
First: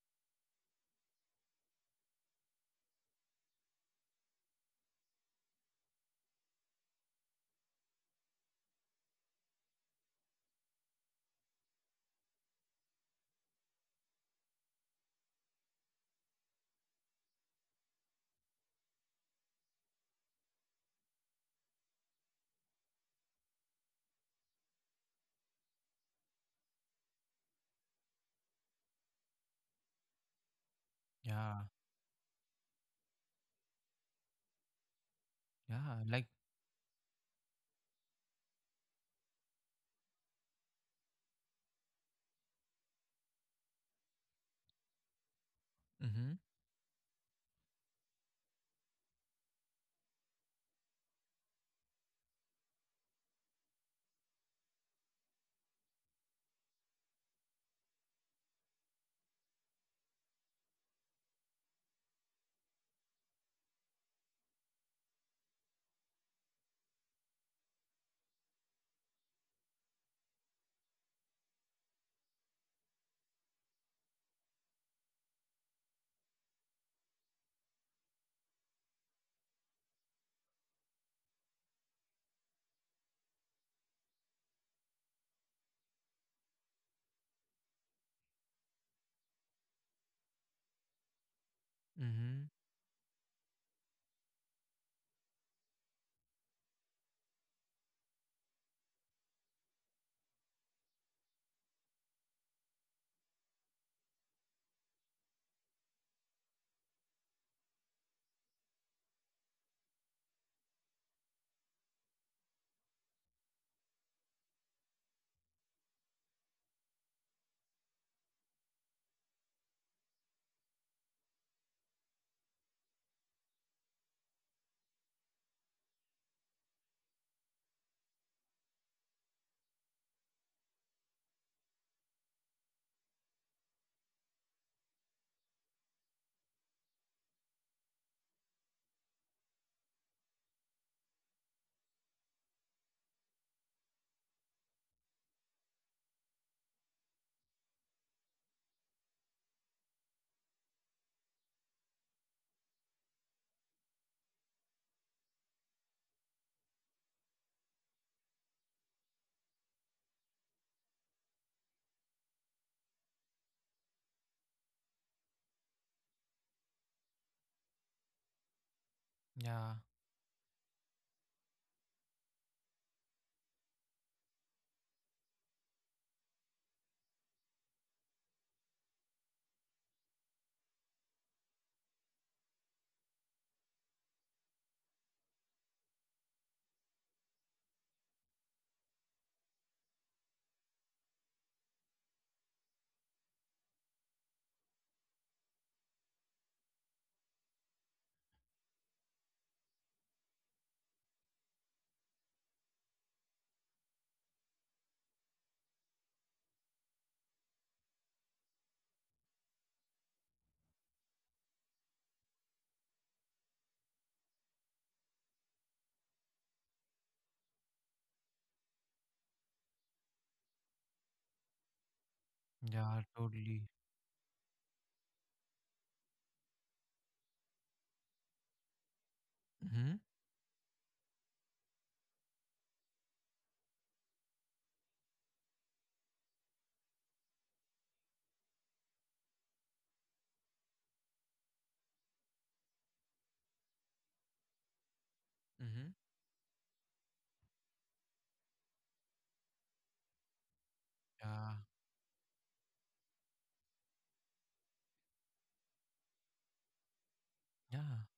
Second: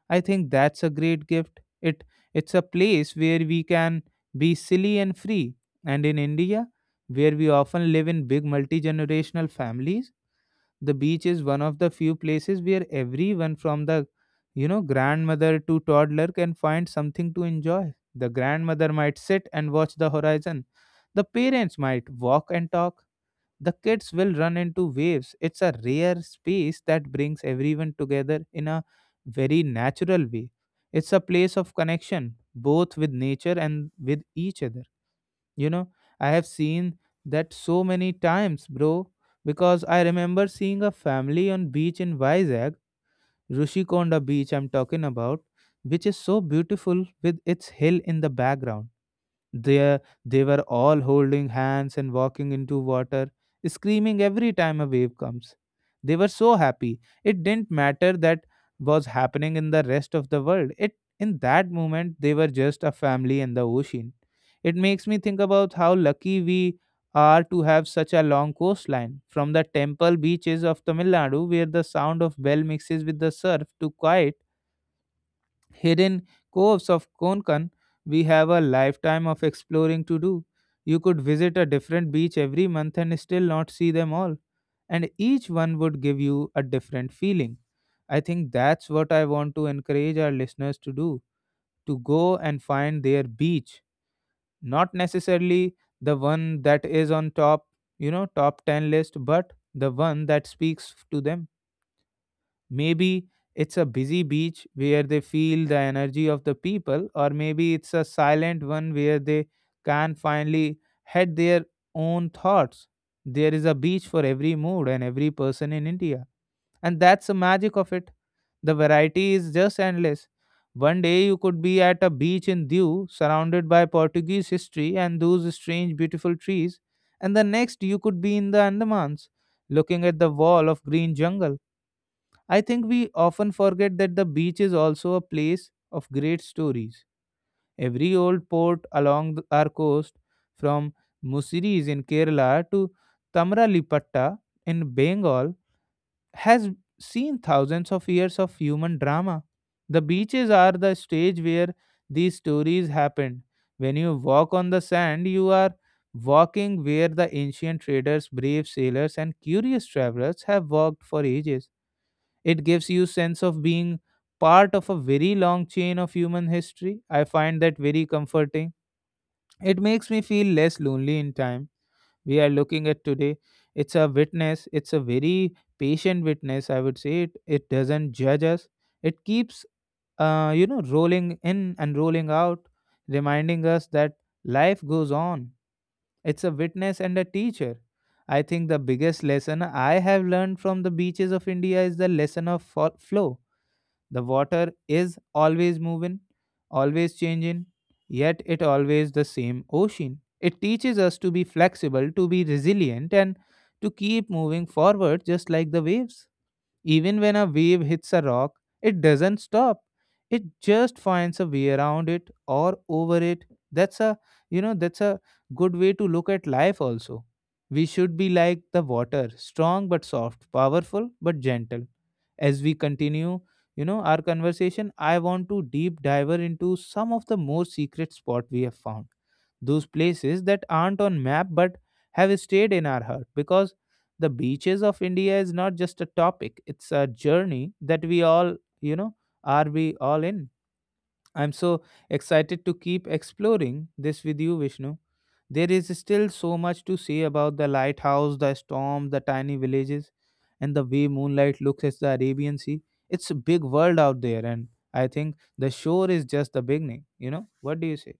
I think that's a great gift. It's a place where we can be silly and free. And in India, where we often live in big multi-generational families, the beach is one of the few places where everyone from the, grandmother to toddler, can find something to enjoy. The grandmother might sit and watch the horizon. The parents might walk and talk, the kids will run into waves. It's a rare space that brings everyone together in a very natural way. It's a place Yeah. of connection, both with nature and with each other. You know, Yeah. Like, I have seen that so many times, bro, because I remember seeing a family on beach in Vizag, Rushikonda beach I'm talking about, which is mm-hmm. so beautiful with its hill in the background. They, they were all holding hands and walking into water, screaming every time a wave comes. They were so happy. It didn't matter that was happening in the rest of the world. It in that moment they were just a family in the ocean. It makes me think about how lucky we are to have such a long coastline, from the temple beaches of Tamil Nadu, where the sound of bell mixes with the surf, to quiet hidden coves of Konkan. We have a lifetime of exploring to do. You could visit a different beach every month and still not see them all, and each one would give you a different feeling. I think that's what I want to encourage our listeners to do, to go Mm-hmm. and find their beach, not necessarily the one that is on top, top 10 list, but the one that speaks to them. Maybe it's a busy beach where they feel the energy of the people, or maybe it's a silent one where they can finally head their own thoughts. There is a beach for every mood and every person in India. And that's the magic of it. The variety is just endless. One day you could be at a beach in Diu, surrounded by Portuguese history and those strange, beautiful trees, and the next you could be in the Andamans, looking at the wall of green jungle. I think we often forget that the beach is also a place of great stories. Every old port along our coast, from Musiris in Kerala to Tamralippatta in Bengal, has seen thousands of years of human drama. The beaches are the stage where these stories happened. When you walk on the sand, you are walking where the ancient traders, brave sailors, and curious travelers have walked for ages. It gives you sense of being part of a very long chain of human history. I find that very comforting. Yeah. It makes me feel less lonely in time. We are looking at today. It's a witness. It's a very patient witness, I would say. It doesn't judge us. It keeps, rolling in and rolling out, reminding us that life goes on. It's a witness and a teacher. I think the biggest lesson I have learned from the beaches of India is the lesson of flow. The water is always moving, always changing, yet it always the same ocean. It teaches us to be flexible, to be resilient, and to keep moving forward just like the waves. Even when a wave hits a rock, it doesn't stop. It just finds a way around it or over it. That's a that's a good way to look at life also. We should be like the water, strong but soft, powerful but gentle as we Yeah, continue, totally. Our conversation. I want to deep dive into some of the more secret spot we have found, those Mm-hmm. places that aren't on map but have stayed in our heart, because the beaches of India is not just a topic, it's a journey that we all, are we all in. I'm so excited to keep exploring this with you, Vishnu. There Mm-hmm. is still so much to see about the lighthouse, the storm, the tiny villages, and the way Yeah. moonlight looks at the Arabian Sea. It's a big world out there, and I think the shore is just the beginning. You know, what do you Yeah, say?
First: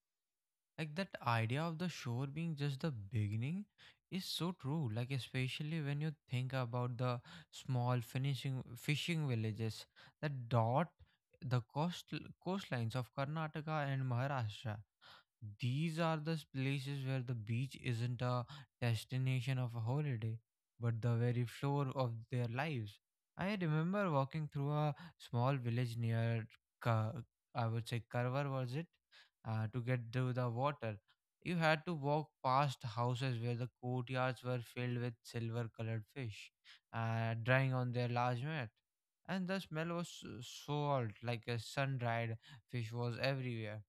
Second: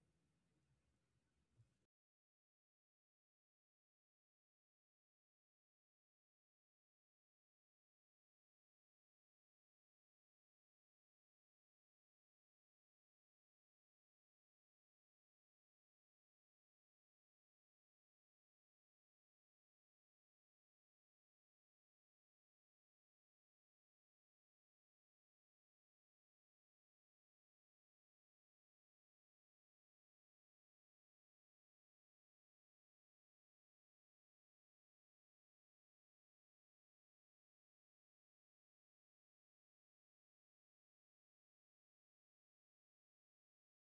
like that idea of the shore being just the beginning is so true. Like especially when you think about the small finishing fishing villages that dot the coastlines of Karnataka and Maharashtra. These are the places where the beach isn't a destination of a holiday, but the very floor of their lives. I remember walking through a small village near, Ka- I would say, Karwar, was it? To get to the water. You had to walk past houses where the courtyards were filled with silver colored fish, drying on their large mat. And the smell was so so salt, like a sun dried fish was everywhere.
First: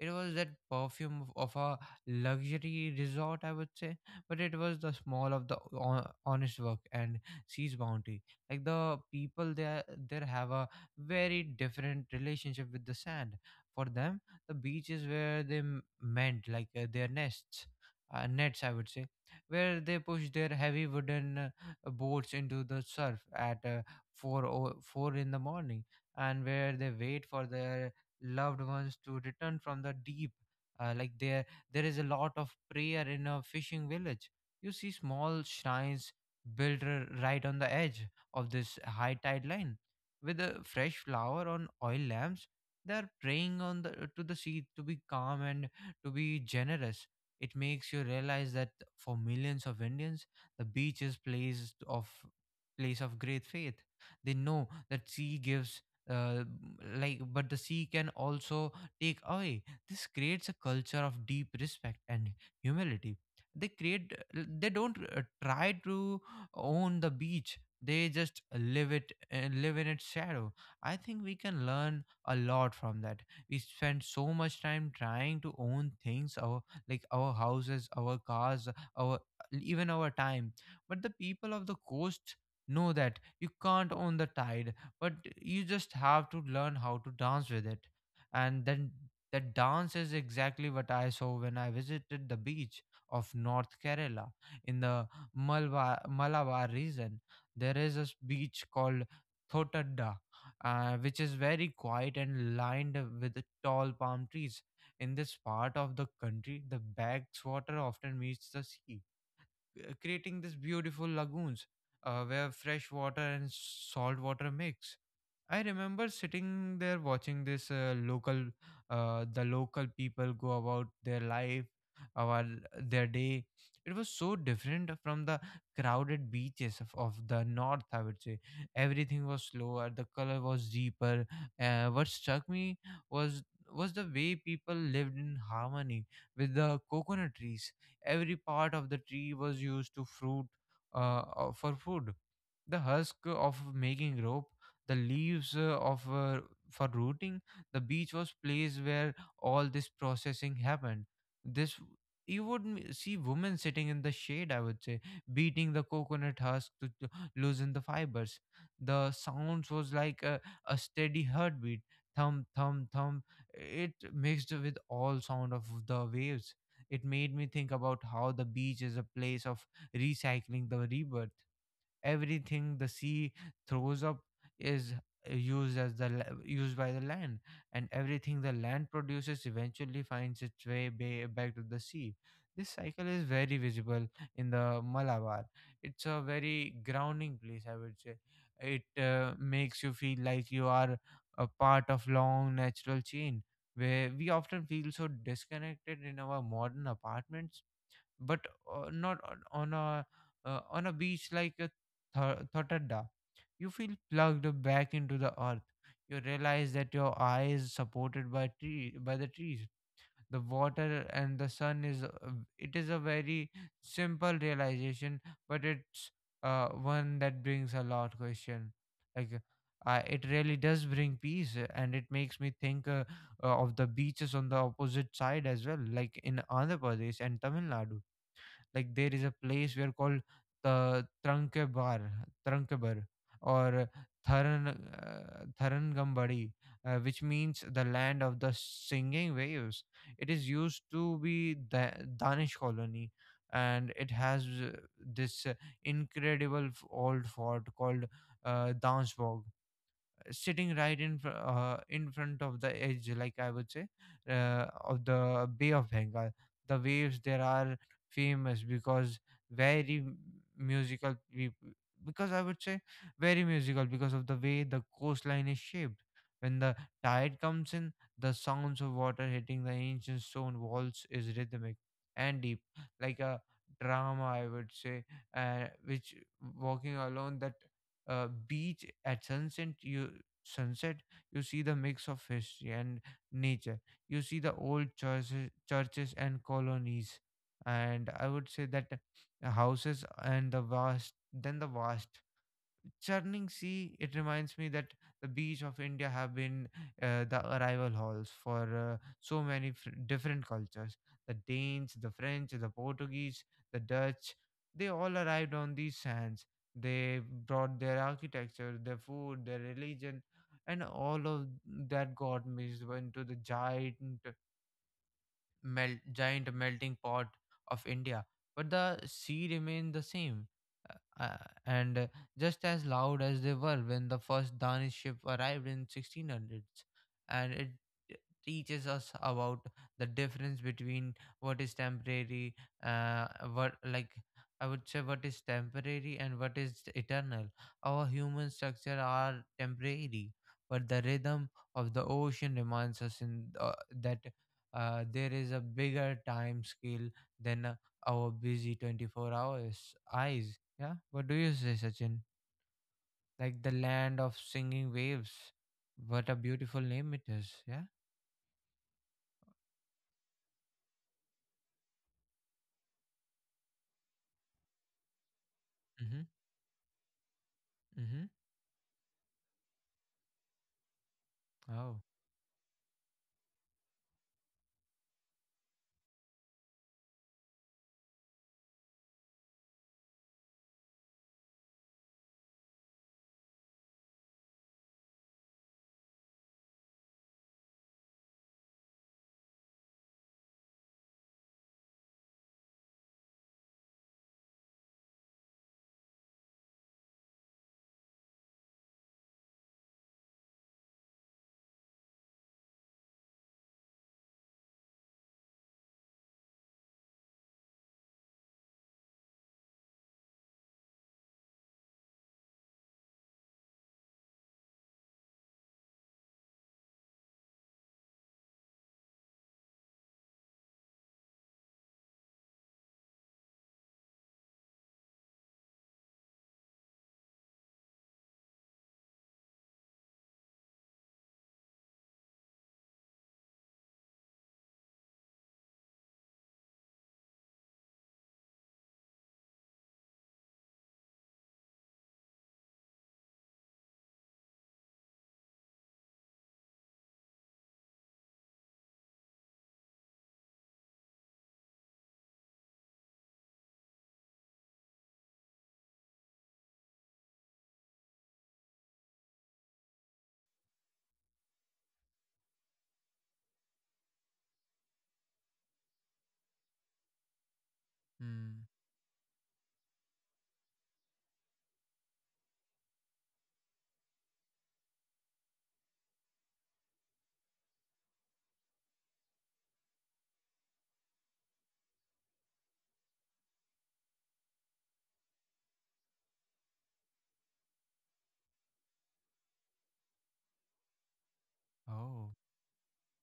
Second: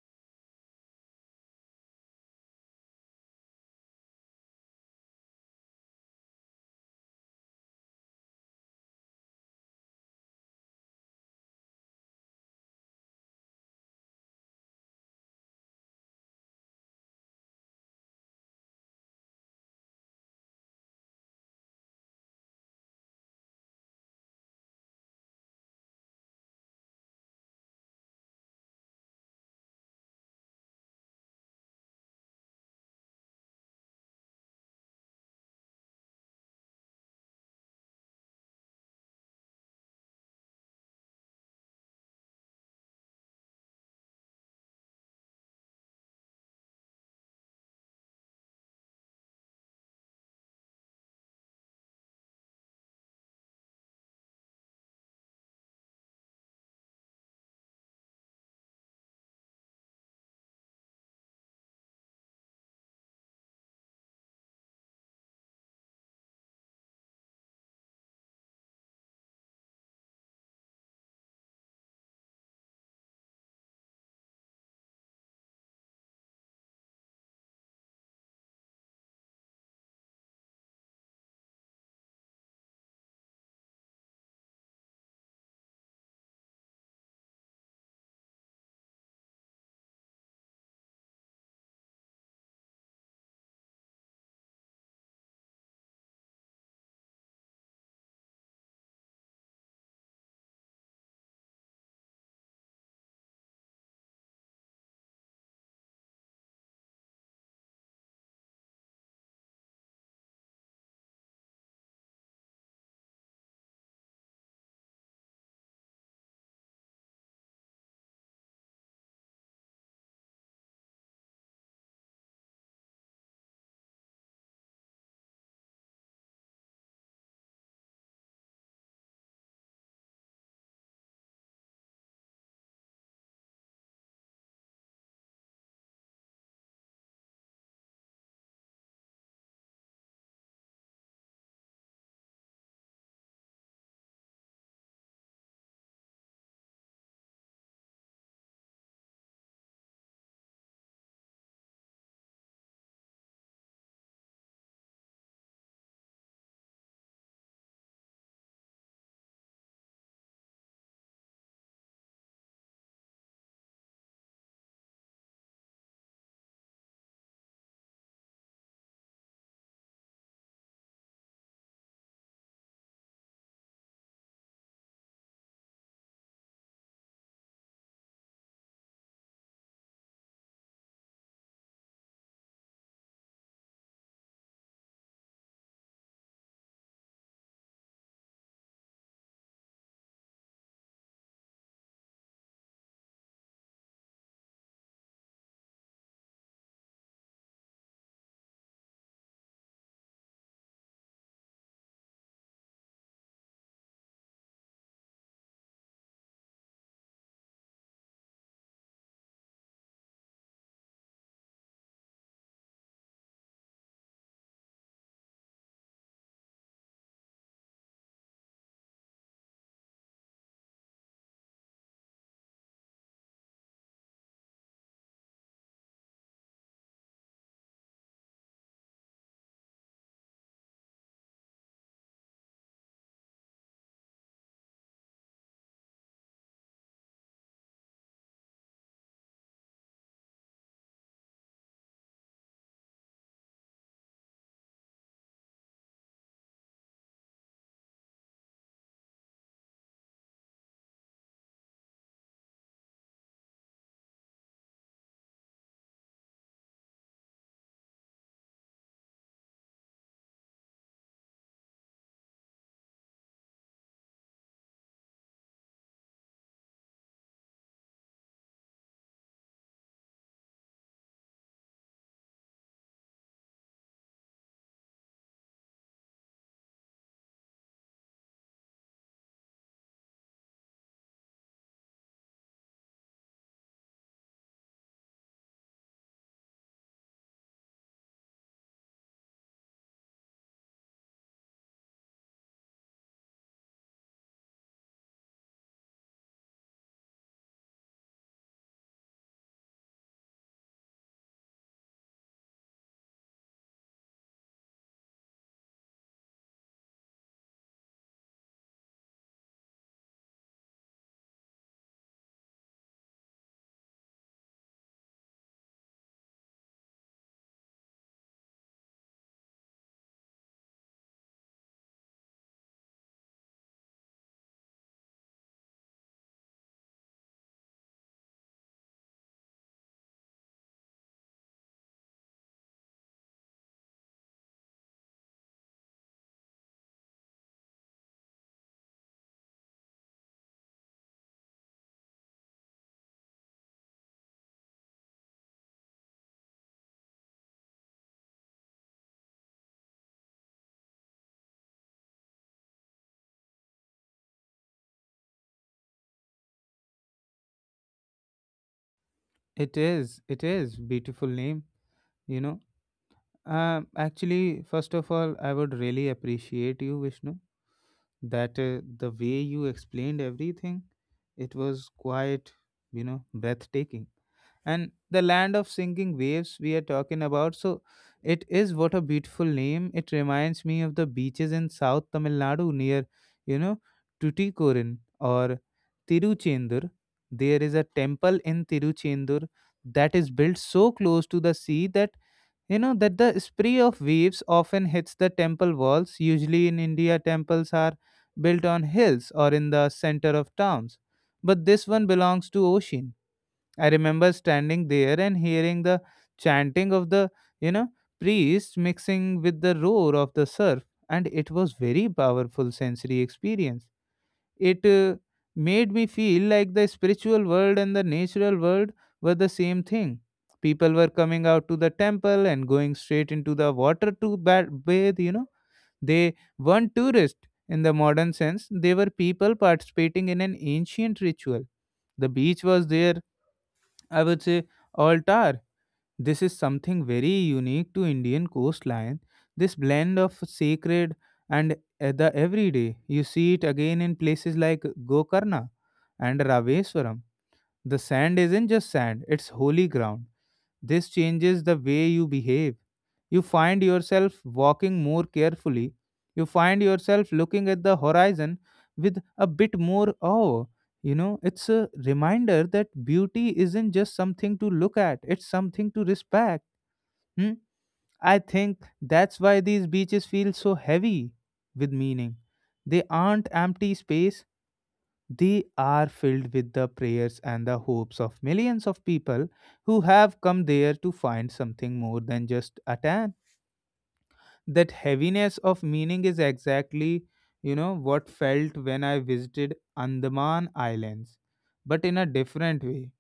It was that perfume of a luxury resort, I would say, but it was the small of the honest work and sees bounty. Like the people there, there have a very different relationship with the sand. For them, the beach is where they mend like their nests, nets, I would say, where they push their heavy wooden boats into the surf at four o four in the morning, and where they wait for their loved ones to return from the deep. Like there is a lot of prayer in a fishing village. You see small shrines built right on the edge of this high tide line, with a fresh flower on oil lamps. They are praying on the to the sea to be calm and to be generous. It makes you realize that for millions of Indians, the beach is place of great faith. They know that sea gives uh, like but the sea can also take away. This creates a culture of deep respect and humility. They create they don't try to own the beach, they just live it and live in its shadow. I think we can learn a lot from that. We spend so much time trying to own things, our like our houses, our cars, our even our time. But the people of the coast know that you can't own the tide, but you just have to learn how to dance with it. And then the dance is exactly what I saw when I visited the beach of north Kerala in the Malabar region. There is a beach called Thotadda, which is very quiet and lined with the tall palm trees. In this part of the country the backwater often meets the sea, creating these beautiful lagoons where fresh water and salt water mix. I remember sitting there watching this the local people go about their life, our their day. It was so different from the crowded beaches of the north. I would say everything was slower, the color was deeper. What struck me was was the way people lived in harmony with the coconut trees. Every part of the tree was used to fruit, for food, the husk of making rope, the leaves of for rooting. The beach was place where all this processing happened. This you would see women sitting in the shade, I would say, beating the coconut husk to loosen the fibers. The sounds was like a steady heartbeat, thump thump thump. It mixed with all sound of the waves. It made me think about how the beach is a place of recycling the rebirth. Everything the sea throws up is used as the used by the land, and everything the land produces eventually finds its way back to the sea. This cycle is very visible in the Malabar. It's a very grounding place, I would say. It makes you feel like you are a part of long natural chain where we often feel so disconnected in our modern apartments. But not on on a beach like a Thottada. You feel plugged back into the earth. You realize that your eye is supported by the trees. The water and the sun is, it is a very simple realization, but it's one that brings a lot question. Like, it really does bring peace, and it makes me think, of the beaches on the opposite side as well, like in Andhra Pradesh and Tamil Nadu. Like, there is a place where called the Trankebar, or Tharangambadi, which means the land of the singing waves. It is used to be the Danish colony, and it has this incredible old fort called Dansborg, sitting right in front of the edge, like I would say, of the Bay of Bengal. The waves there are famous very m- musical peop- because I would say very musical, because of the way the coastline is shaped. When the tide comes in, the sounds of water hitting the ancient stone walls is rhythmic and deep, like a drama I would say, which walking along that beach at sunset, you see the mix of history and nature. You see the old churches and colonies, and I would say that the houses and the vast churning sea, it reminds me that the beach of India have been the arrival halls for so many different cultures. The Danes, the French, the Portuguese, the Dutch, they all arrived on these sands. They brought their architecture, their food, their religion, and all of that got mixed into the giant melting pot of India, but the sea remained the same. Uh, uh, and just as loud as they were when the first Danish ship arrived in 1600s, and it teaches us about the difference between what is temporary, uh, what like I would say what is temporary and what is eternal. Our human structure are temporary, but the rhythm of the ocean reminds us in that there is a bigger time scale than, our busy 24 hours eyes. Yeah. What do you say, Sachin? Like the land of singing waves, what a beautiful name it is. Yeah. It is beautiful name. You know, actually, first of all, I would really Mm-hmm. appreciate you, Vishnu, Mm-hmm. that the way you explained everything, it was Oh. quite, breathtaking. And the land of singing waves we are talking about, so it is what a beautiful name. It reminds me of the beaches in south Tamil Nadu, near, you know Tuticorin, or Tiruchendur. There is a temple in Tiruchendur that is built so close to the sea that, that the spray of waves often hits the temple walls. Usually in India, temples are built on hills or in the center of towns, but this one belongs to ocean. I remember standing there and hearing the chanting of the, you know, priest, mixing with the roar of the surf, and it was very powerful sensory experience. It made me feel like the spiritual world and the natural world were the same thing. People were coming out to the temple and going straight into the water to bathe. You know, they weren't tourists in the modern sense; they were people participating in an ancient ritual. The beach was there, I would say, altar. This is something very unique to Indian coastline. This blend of sacred and the everyday. You see it again in places like Gokarna and Raveswaram. The sand isn't just sand, it's holy ground. This changes the way you behave. You find yourself walking more carefully. You find yourself looking at the horizon with a bit more awe. You know, it's a reminder that beauty isn't just something to look at, it's something to respect. Hmm? I Mm. think that's why these beaches feel so heavy with meaning. They aren't empty spaces, they are filled with the prayers and the hopes of millions of people who have come there to find something more than just a tan. That heaviness of meaning is exactly, what felt when I visited Andaman Islands, but in a Oh. different way.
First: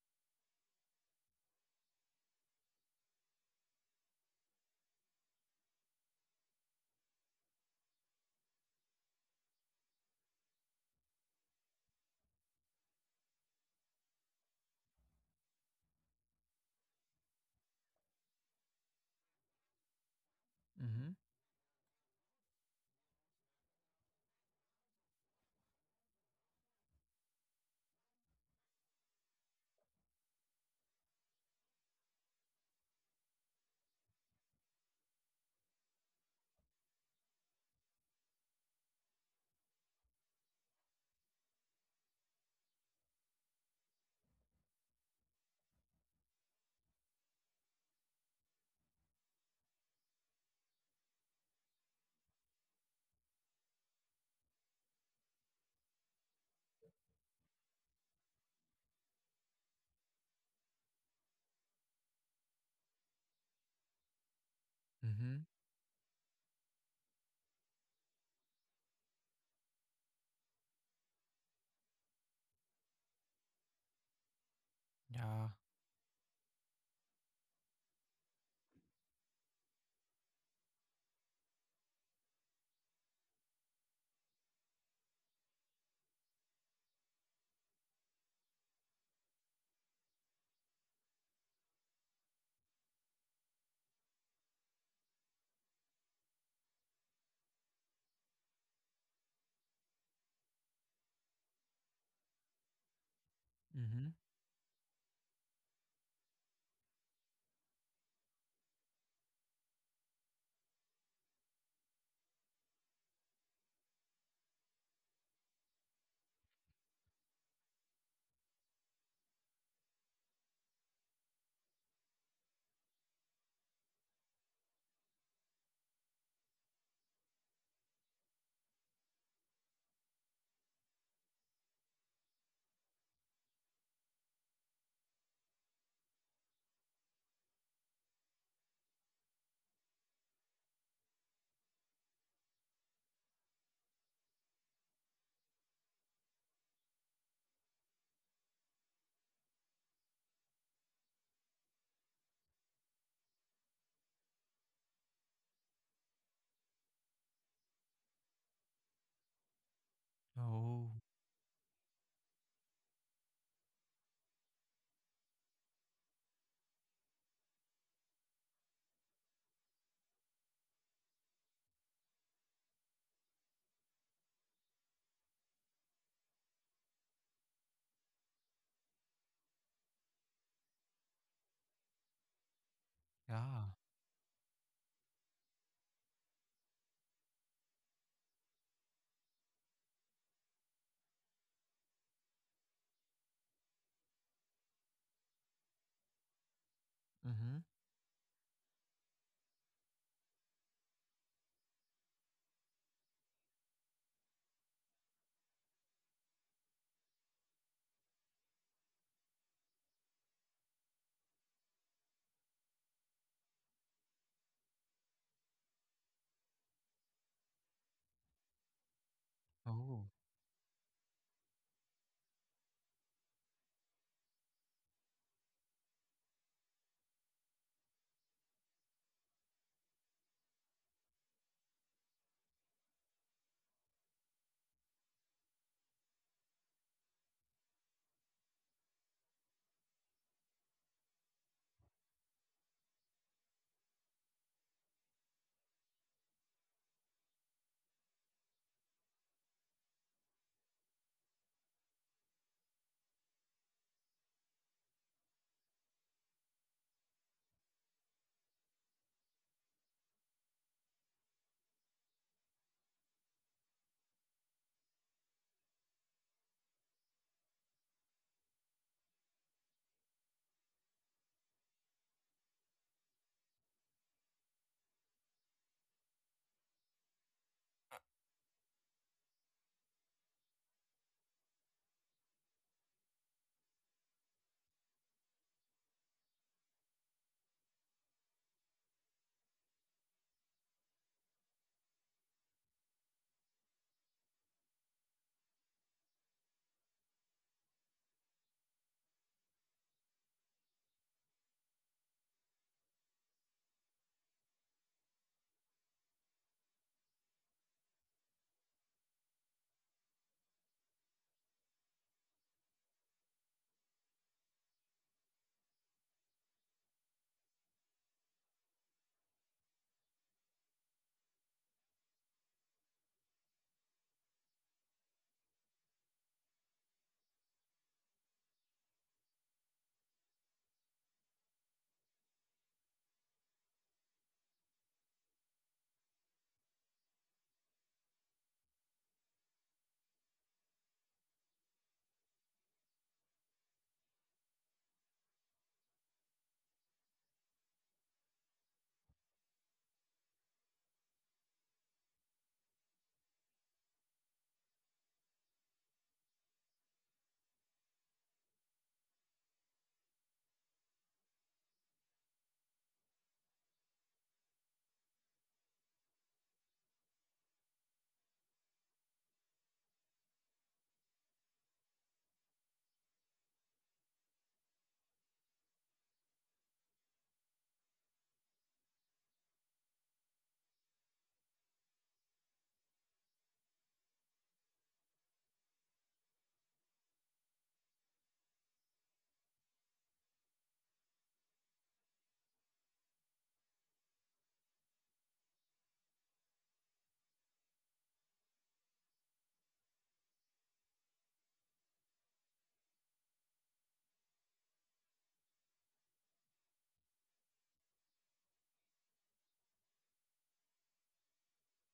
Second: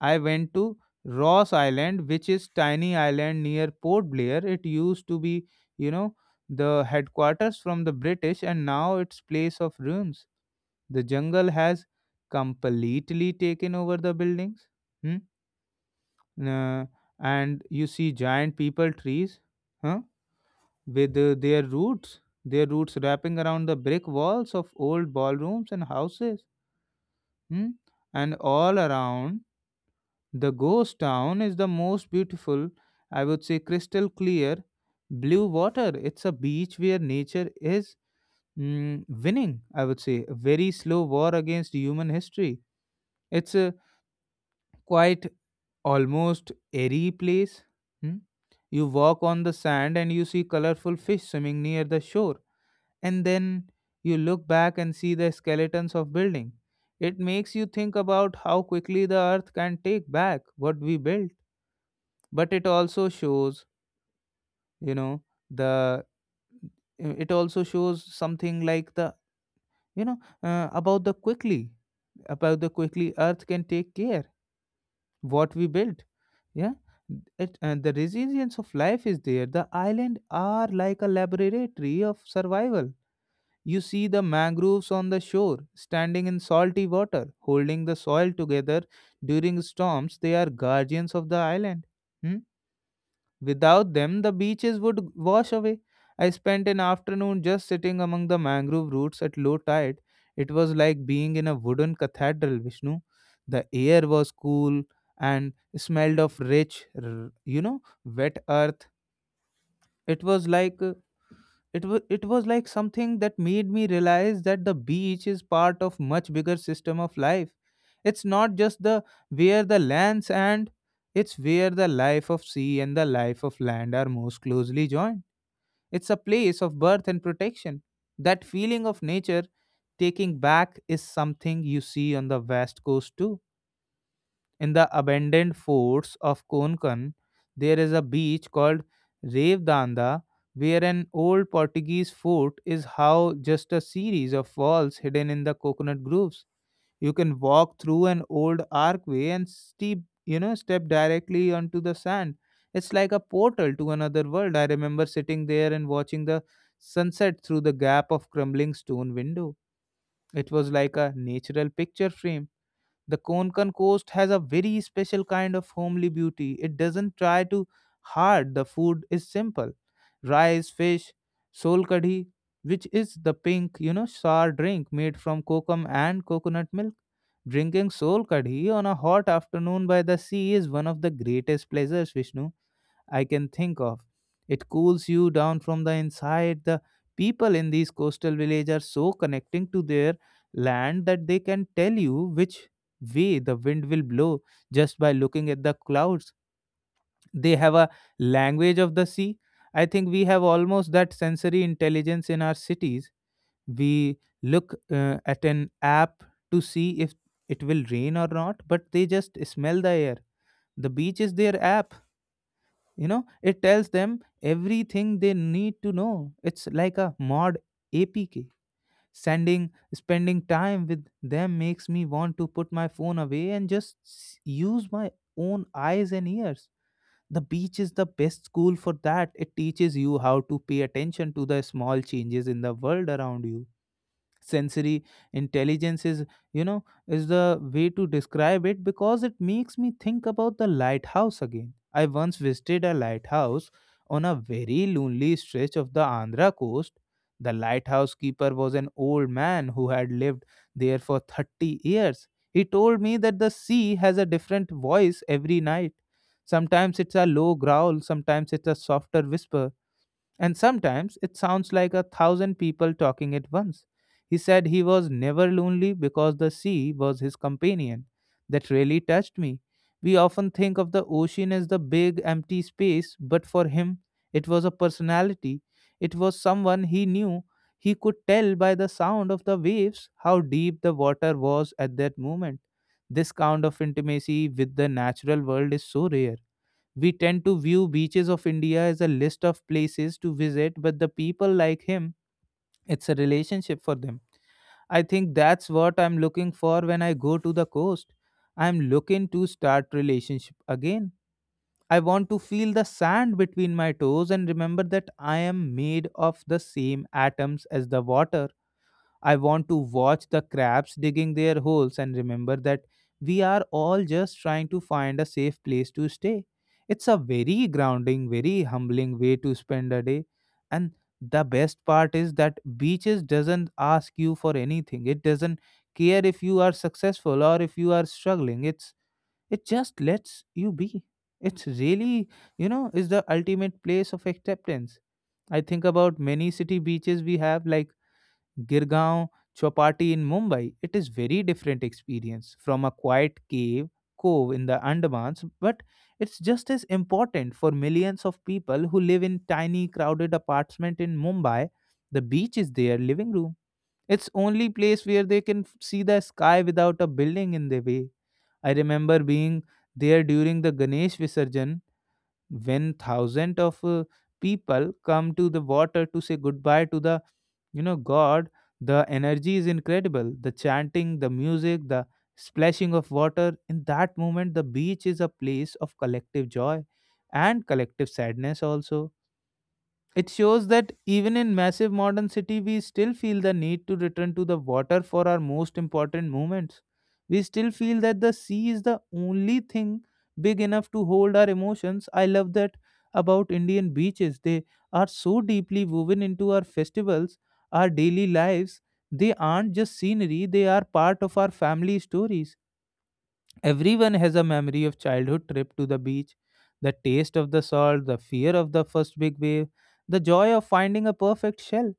I went to Ross Island, which is tiny island near Port Blair. It used to be, you know, the headquarters from the British, and now it's place of ruins. The jungle has completely taken over the buildings. Hmm? Uh, and you see giant people trees, huh? With Mm-hmm. Their roots wrapping around the brick walls of old ballrooms and houses. Hmm? And all around, the ghost town is the most beautiful, I would say, crystal clear blue water. It's a beach where nature is, mm, winning, I would say, a very slow war against human history. It's a, quite, almost airy place. Hmm? You walk on the sand and you see colorful fish swimming near the shore, and then you look back and see the skeletons of building. It makes you think about how quickly the earth can take back what we built, but it also shows, you know, Mm-hmm. the it also shows something like the you know uh, about the quickly about the quickly earth can take care Yeah. what we built. Yeah. It, and the resilience of life is there. The island are like a laboratory of survival. You see the mangroves on the shore, standing in salty water, holding the soil together. During storms, they are guardians of the island. Hmm? Without them, the beaches would wash away. I spent an afternoon just sitting among the mangrove roots at low tide. It was like being in a wooden cathedral, Vishnu. The air Mm-hmm. was cool and smelled of rich, wet earth. It was like uh, it was like something that made me realize that the beach is part of much bigger system of life. It's not just the where the lands, and it's where the life of sea and the life of land are most closely joined. It's a place of birth and protection. That feeling of nature taking back is something you see on the west coast too, in the abandoned forts of Konkan. There is a beach called Revdanda, where an old Portuguese fort is how just a series of walls hidden in the coconut groves. You can walk through an old archway and steep, step directly onto the sand. It's like a portal to another world. I remember sitting there and watching the sunset through the gap of crumbling stone window. It was Oh. like a natural picture frame. The Konkan coast has a very special kind of homely beauty. It doesn't try too hard. The food is simple. Rice, fish, sol kadhi, which is the pink, sour drink made from kokum and coconut milk. Drinking sol kadhi on a hot afternoon by the sea is one of the greatest pleasures, Vishnu, I can Yeah. think of. It cools you down from the inside. The people in these coastal villages are so connecting to their land that they can tell you which way the wind will blow just by looking at the clouds. They Mm-hmm. have a language of the sea. I think we have almost that sensory intelligence in our cities. We look at an app to see if it will rain or not, but they just smell the air. The beach is their app. It tells them everything they need to know. It's like a mod apk sending Oh. spending time with them makes me want to put my phone away and just use my own eyes and ears. The beach is the best school for that. It teaches you how to pay attention to the small changes in the world around you. Sensory intelligence is you know is the way to describe it, because it makes me think about the lighthouse again. I once visited a lighthouse on a very lonely stretch of the Andhra coast. The lighthouse keeper was an old man who had lived there for 30 years. He told me that the sea has a different voice every night. Sometimes it's a low growl, sometimes it's a softer whisper, and sometimes it sounds like a thousand people talking at once. He said he was never lonely because the sea was his companion. That really touched me. We often think of the ocean as the big empty space, but for him, it was a personality. It was someone he knew. He could tell by the sound of the waves how deep the water was at that moment. This kind of intimacy with the natural world is so rare. We tend to view beaches of India as a list of places to visit, but the people like him, it's a relationship for them. I think that's what I'm looking for when I go to the coast. I'm looking to start relationship again. I want to feel the sand between my toes and remember that I am made of the same atoms as the water. I want to watch the crabs digging their holes and remember that we are all just trying to find a safe place to stay. It's a very grounding, very humbling way to spend a day. And the best part is that beaches doesn't ask you for anything. It doesn't care if you are successful or if you are struggling. It just lets you be. It's really, is the ultimate place of acceptance. I think about many city beaches we have like Girgaon chapati in Mumbai. It is very different experience from a quiet cave cove in the Andamans, but it's just as important for millions of people who live in tiny crowded apartment in Mumbai. The beach is their living room. It's only place where they can see the sky without a building in their way. I remember being there during the Ganesh Visarjan, when thousands of people come to the water to say goodbye to the god. The energy is incredible, the chanting, the music, the splashing of water. In that moment the beach is a place of collective joy and collective sadness also. It shows that even in massive modern city, we still feel the need to return to the water for our most important moments. We still feel that the sea is the only thing big enough to hold our emotions. I love that about Indian beaches. They are so deeply woven into our festivals, our daily lives. They aren't just scenery, they are part of our family stories. Everyone has a memory of childhood trip to the beach, the taste of the salt, the fear of the first big wave, the joy of finding a perfect shell.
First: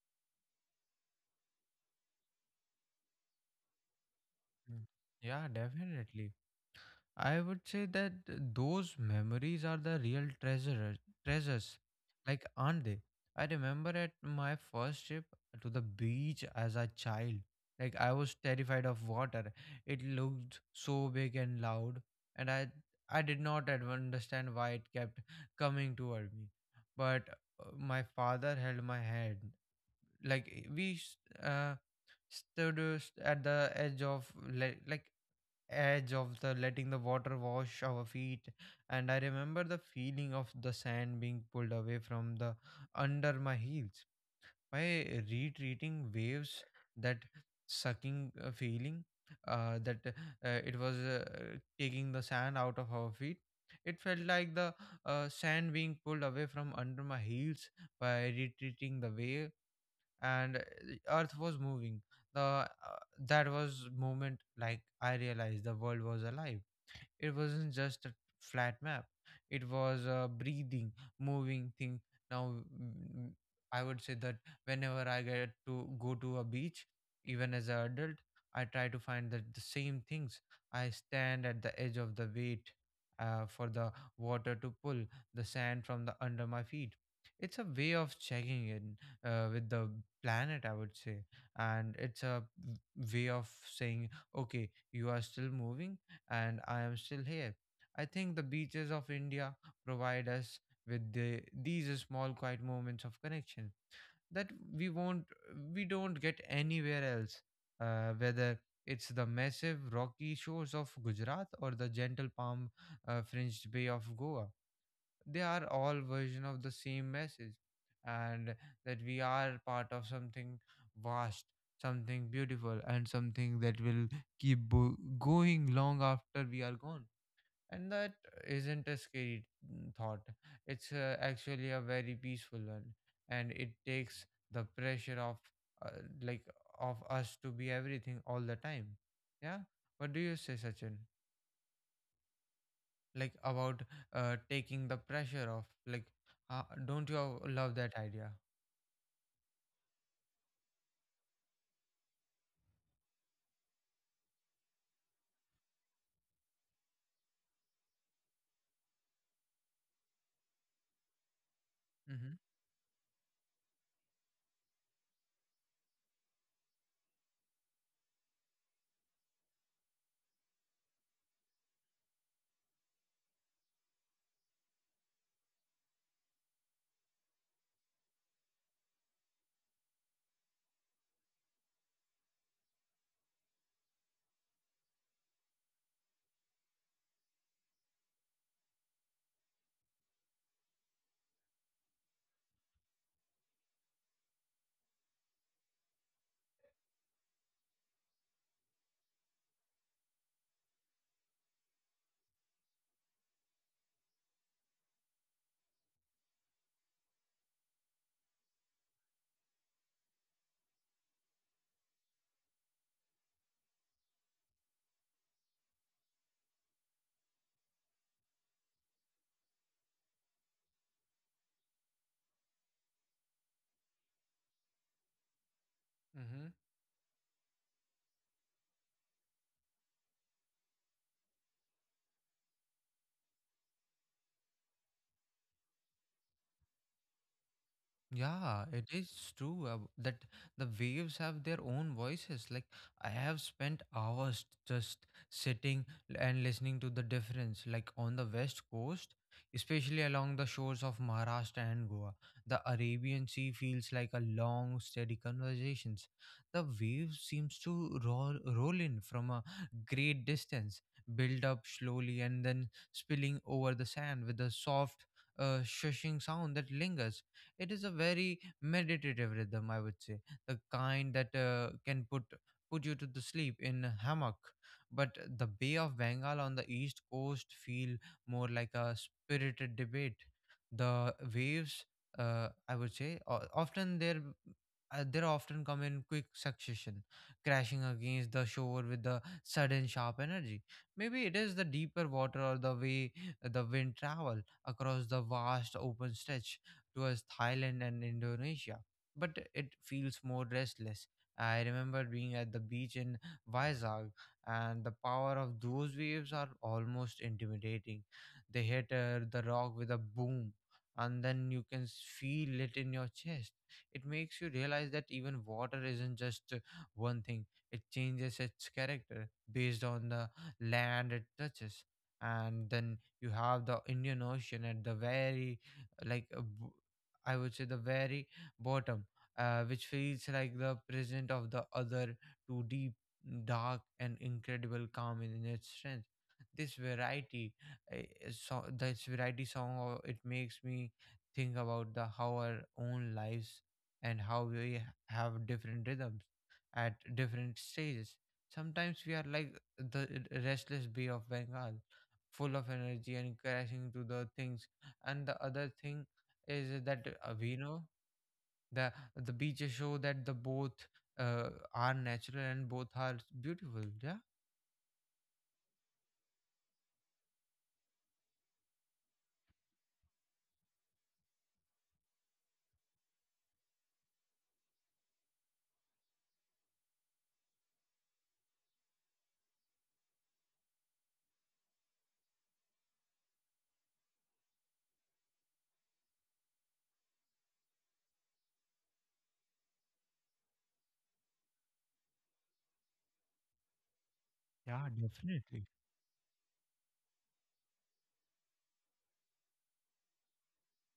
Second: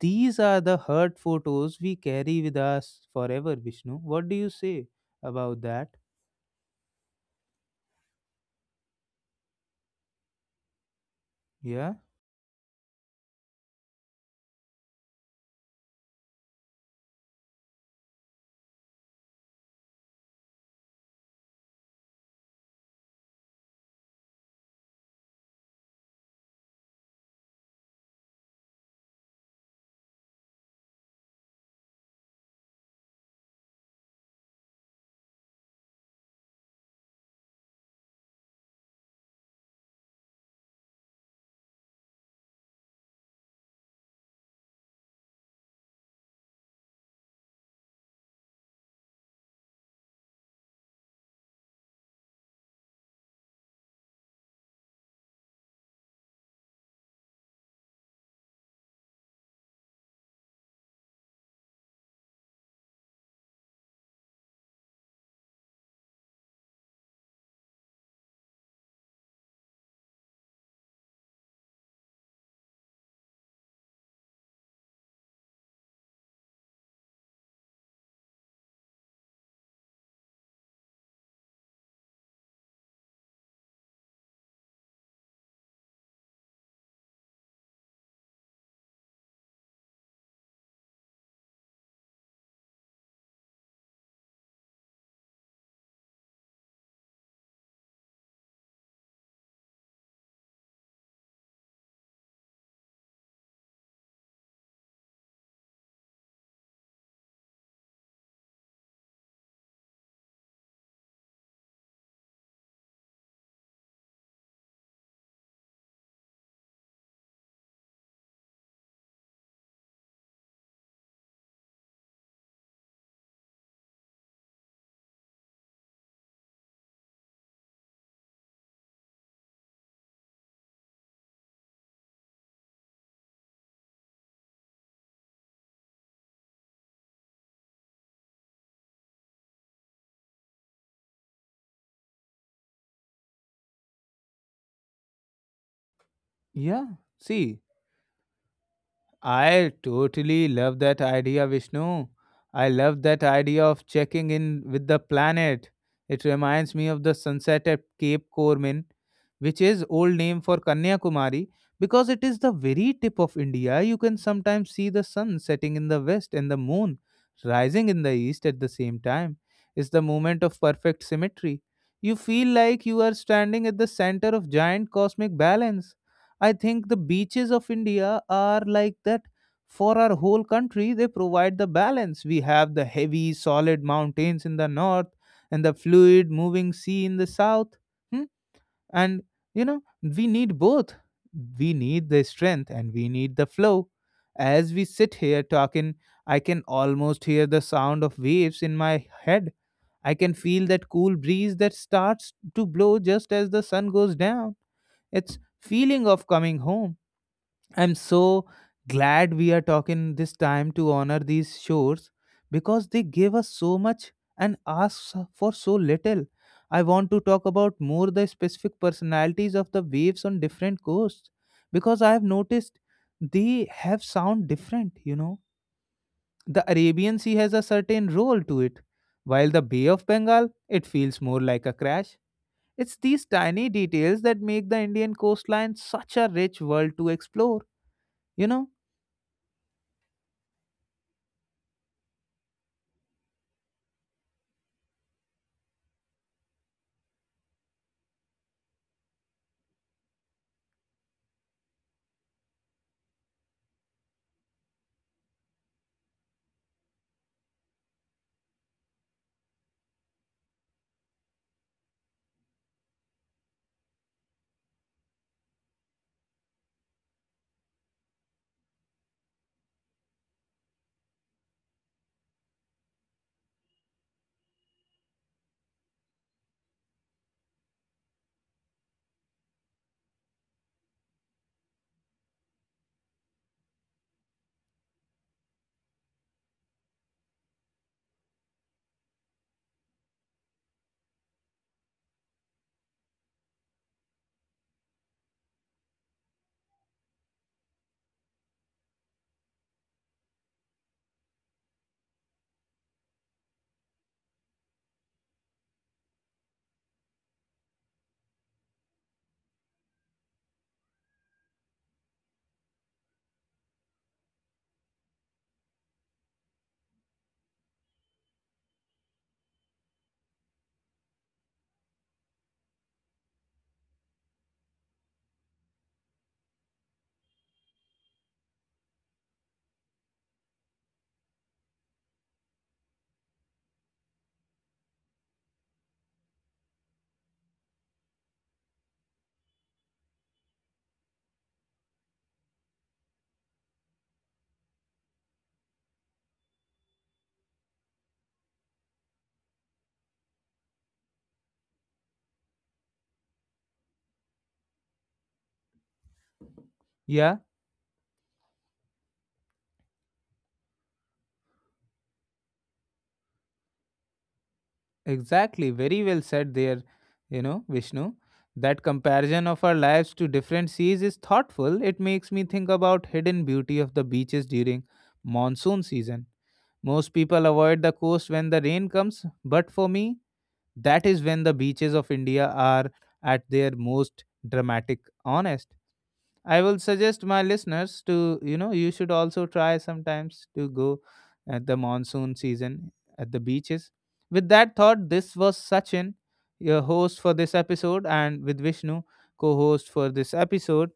These are the hurt photos we carry with us forever, Vishnu. What do you Mm. say Yeah, about that? definitely. I would say that those memories are the real treasures. Yeah? Like, aren't they? I remember at my first trip to the beach as a child. Like, I was terrified of water. It looked so big and loud, and I did not understand why it kept coming toward me. But my father held my hand. Like, we uh, stood, at the edge of, like edge of the, letting the water wash our feet. And I remember the feeling of the sand being pulled away from the under my heels by retreating waves, that sucking feeling, that it was taking the sand out of our feet. It felt like the sand being pulled away from under my heels by retreating the wave, and earth was moving. The That was moment, like I realized the world was alive. It wasn't just a flat map. It was a breathing, moving thing. Now, mm, I would say that whenever I get to go to a beach, even as an adult, I try to find that the same things. I stand at the edge of the weight, for the water to pull the sand from the under my feet. It's a way of checking in, with the planet, I would say, and it's a way of saying, okay, you are still moving and I am still here. I think the beaches of India provide us with these small quiet moments of connection that we won't we don't get anywhere else, whether it's the massive rocky shores of Gujarat or the gentle palm, fringed bay of Goa. They are all version of the same message, and that we are part of something vast, something beautiful, and something that will keep going long after we are gone. And that isn't a scary thought. It's actually a very peaceful one, and it takes the pressure of, uh, like, of us to be everything all the time. Yeah. What do you say, Sachin? Like about taking the pressure off, like, Yeah. don't you See, love that idea? I totally love that idea, Vishnu. I love that idea of checking in with the planet. It reminds me of the sunset at Cape Corman, which is old name for Kanyakumari, because it Mm-hmm. is the very tip of India. You can sometimes see the sun setting in the west and the moon rising in the east at the same time. It's the moment of perfect symmetry. You feel like you are standing at the center of giant cosmic balance. I think the beaches of India are like that for our whole country. They provide the balance. We have the heavy, solid mountains in the north and the fluid, moving sea in the south. Hmm? And, we need both. We need the strength and we need the flow. As we sit here talking, I can almost hear the sound of waves in my head. I can feel that cool breeze that starts to blow just as the sun goes down. It's feeling of coming home. I'm so glad we are talking this time to honor these shores, because they gave us so much and asked for so little. I want to talk about more the specific personalities of the waves on different coasts, because I have noticed they have sound different, Mm-hmm. The Arabian Sea has a certain roll to it, while the Bay of Bengal it feels more like a crash. It's these tiny details that make the Indian coastline such a rich world to explore, you Yeah, know it is true, that the waves have their own voices. Like, I have spent hours just sitting and listening to the difference. Like, on the west coast, especially along the shores of Maharashtra and Goa, the Arabian Sea feels like a long, steady conversations. The waves seems to roll in from a great distance, build up slowly, and then spilling over the sand with a soft, shushing sound that lingers. It is a very meditative rhythm, I would say, the kind that can put you to the sleep in a hammock. But the Bay of Bengal on the east coast feel more like a spirited debate. The waves, I would say, o- often they're they often come in quick succession, crashing against the shore with the sudden sharp energy. Maybe it is the deeper water or the way the wind travel across the vast open stretch towards Thailand and Indonesia, but it feels more restless. I remember being at the beach in Vizag, and the power of those waves are almost intimidating. They hit, the rock with a boom, and then you can feel it in your chest. It makes you realize that even water isn't just one thing, it changes its character based on the land it touches. And then you have the Indian Ocean at the very, like uh, b- I would say the very bottom, which feels like the present of the other, too deep, dark, and incredible calm in its strength. This variety, uh, so this variety song, it makes me think about the how our own lives and how we have different rhythms at different stages. Sometimes we are like the restless Bay of Bengal, full of energy and crashing to the things, and the other thing is that Yeah, we know the beaches show that the both are natural and both are beautiful. Yeah. exactly. Very well said there, Vishnu. That comparison of our lives to different seas is thoughtful. It makes me think about hidden beauty of the beaches during monsoon season. Most people avoid the coast when the rain comes, but for me, that is when the beaches of India are at their most dramatic, honest. I will suggest my listeners to, you should also try sometimes to go at the monsoon season at the beaches. With that Yeah, thought, this was definitely. Sachin, your host for this episode, and with Vishnu, co host for this episode.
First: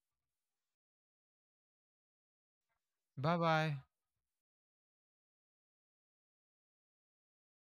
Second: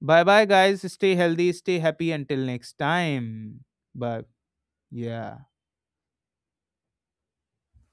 Bye bye, guys. Stay healthy, stay happy until next Bye time. bye. Bye. Yeah.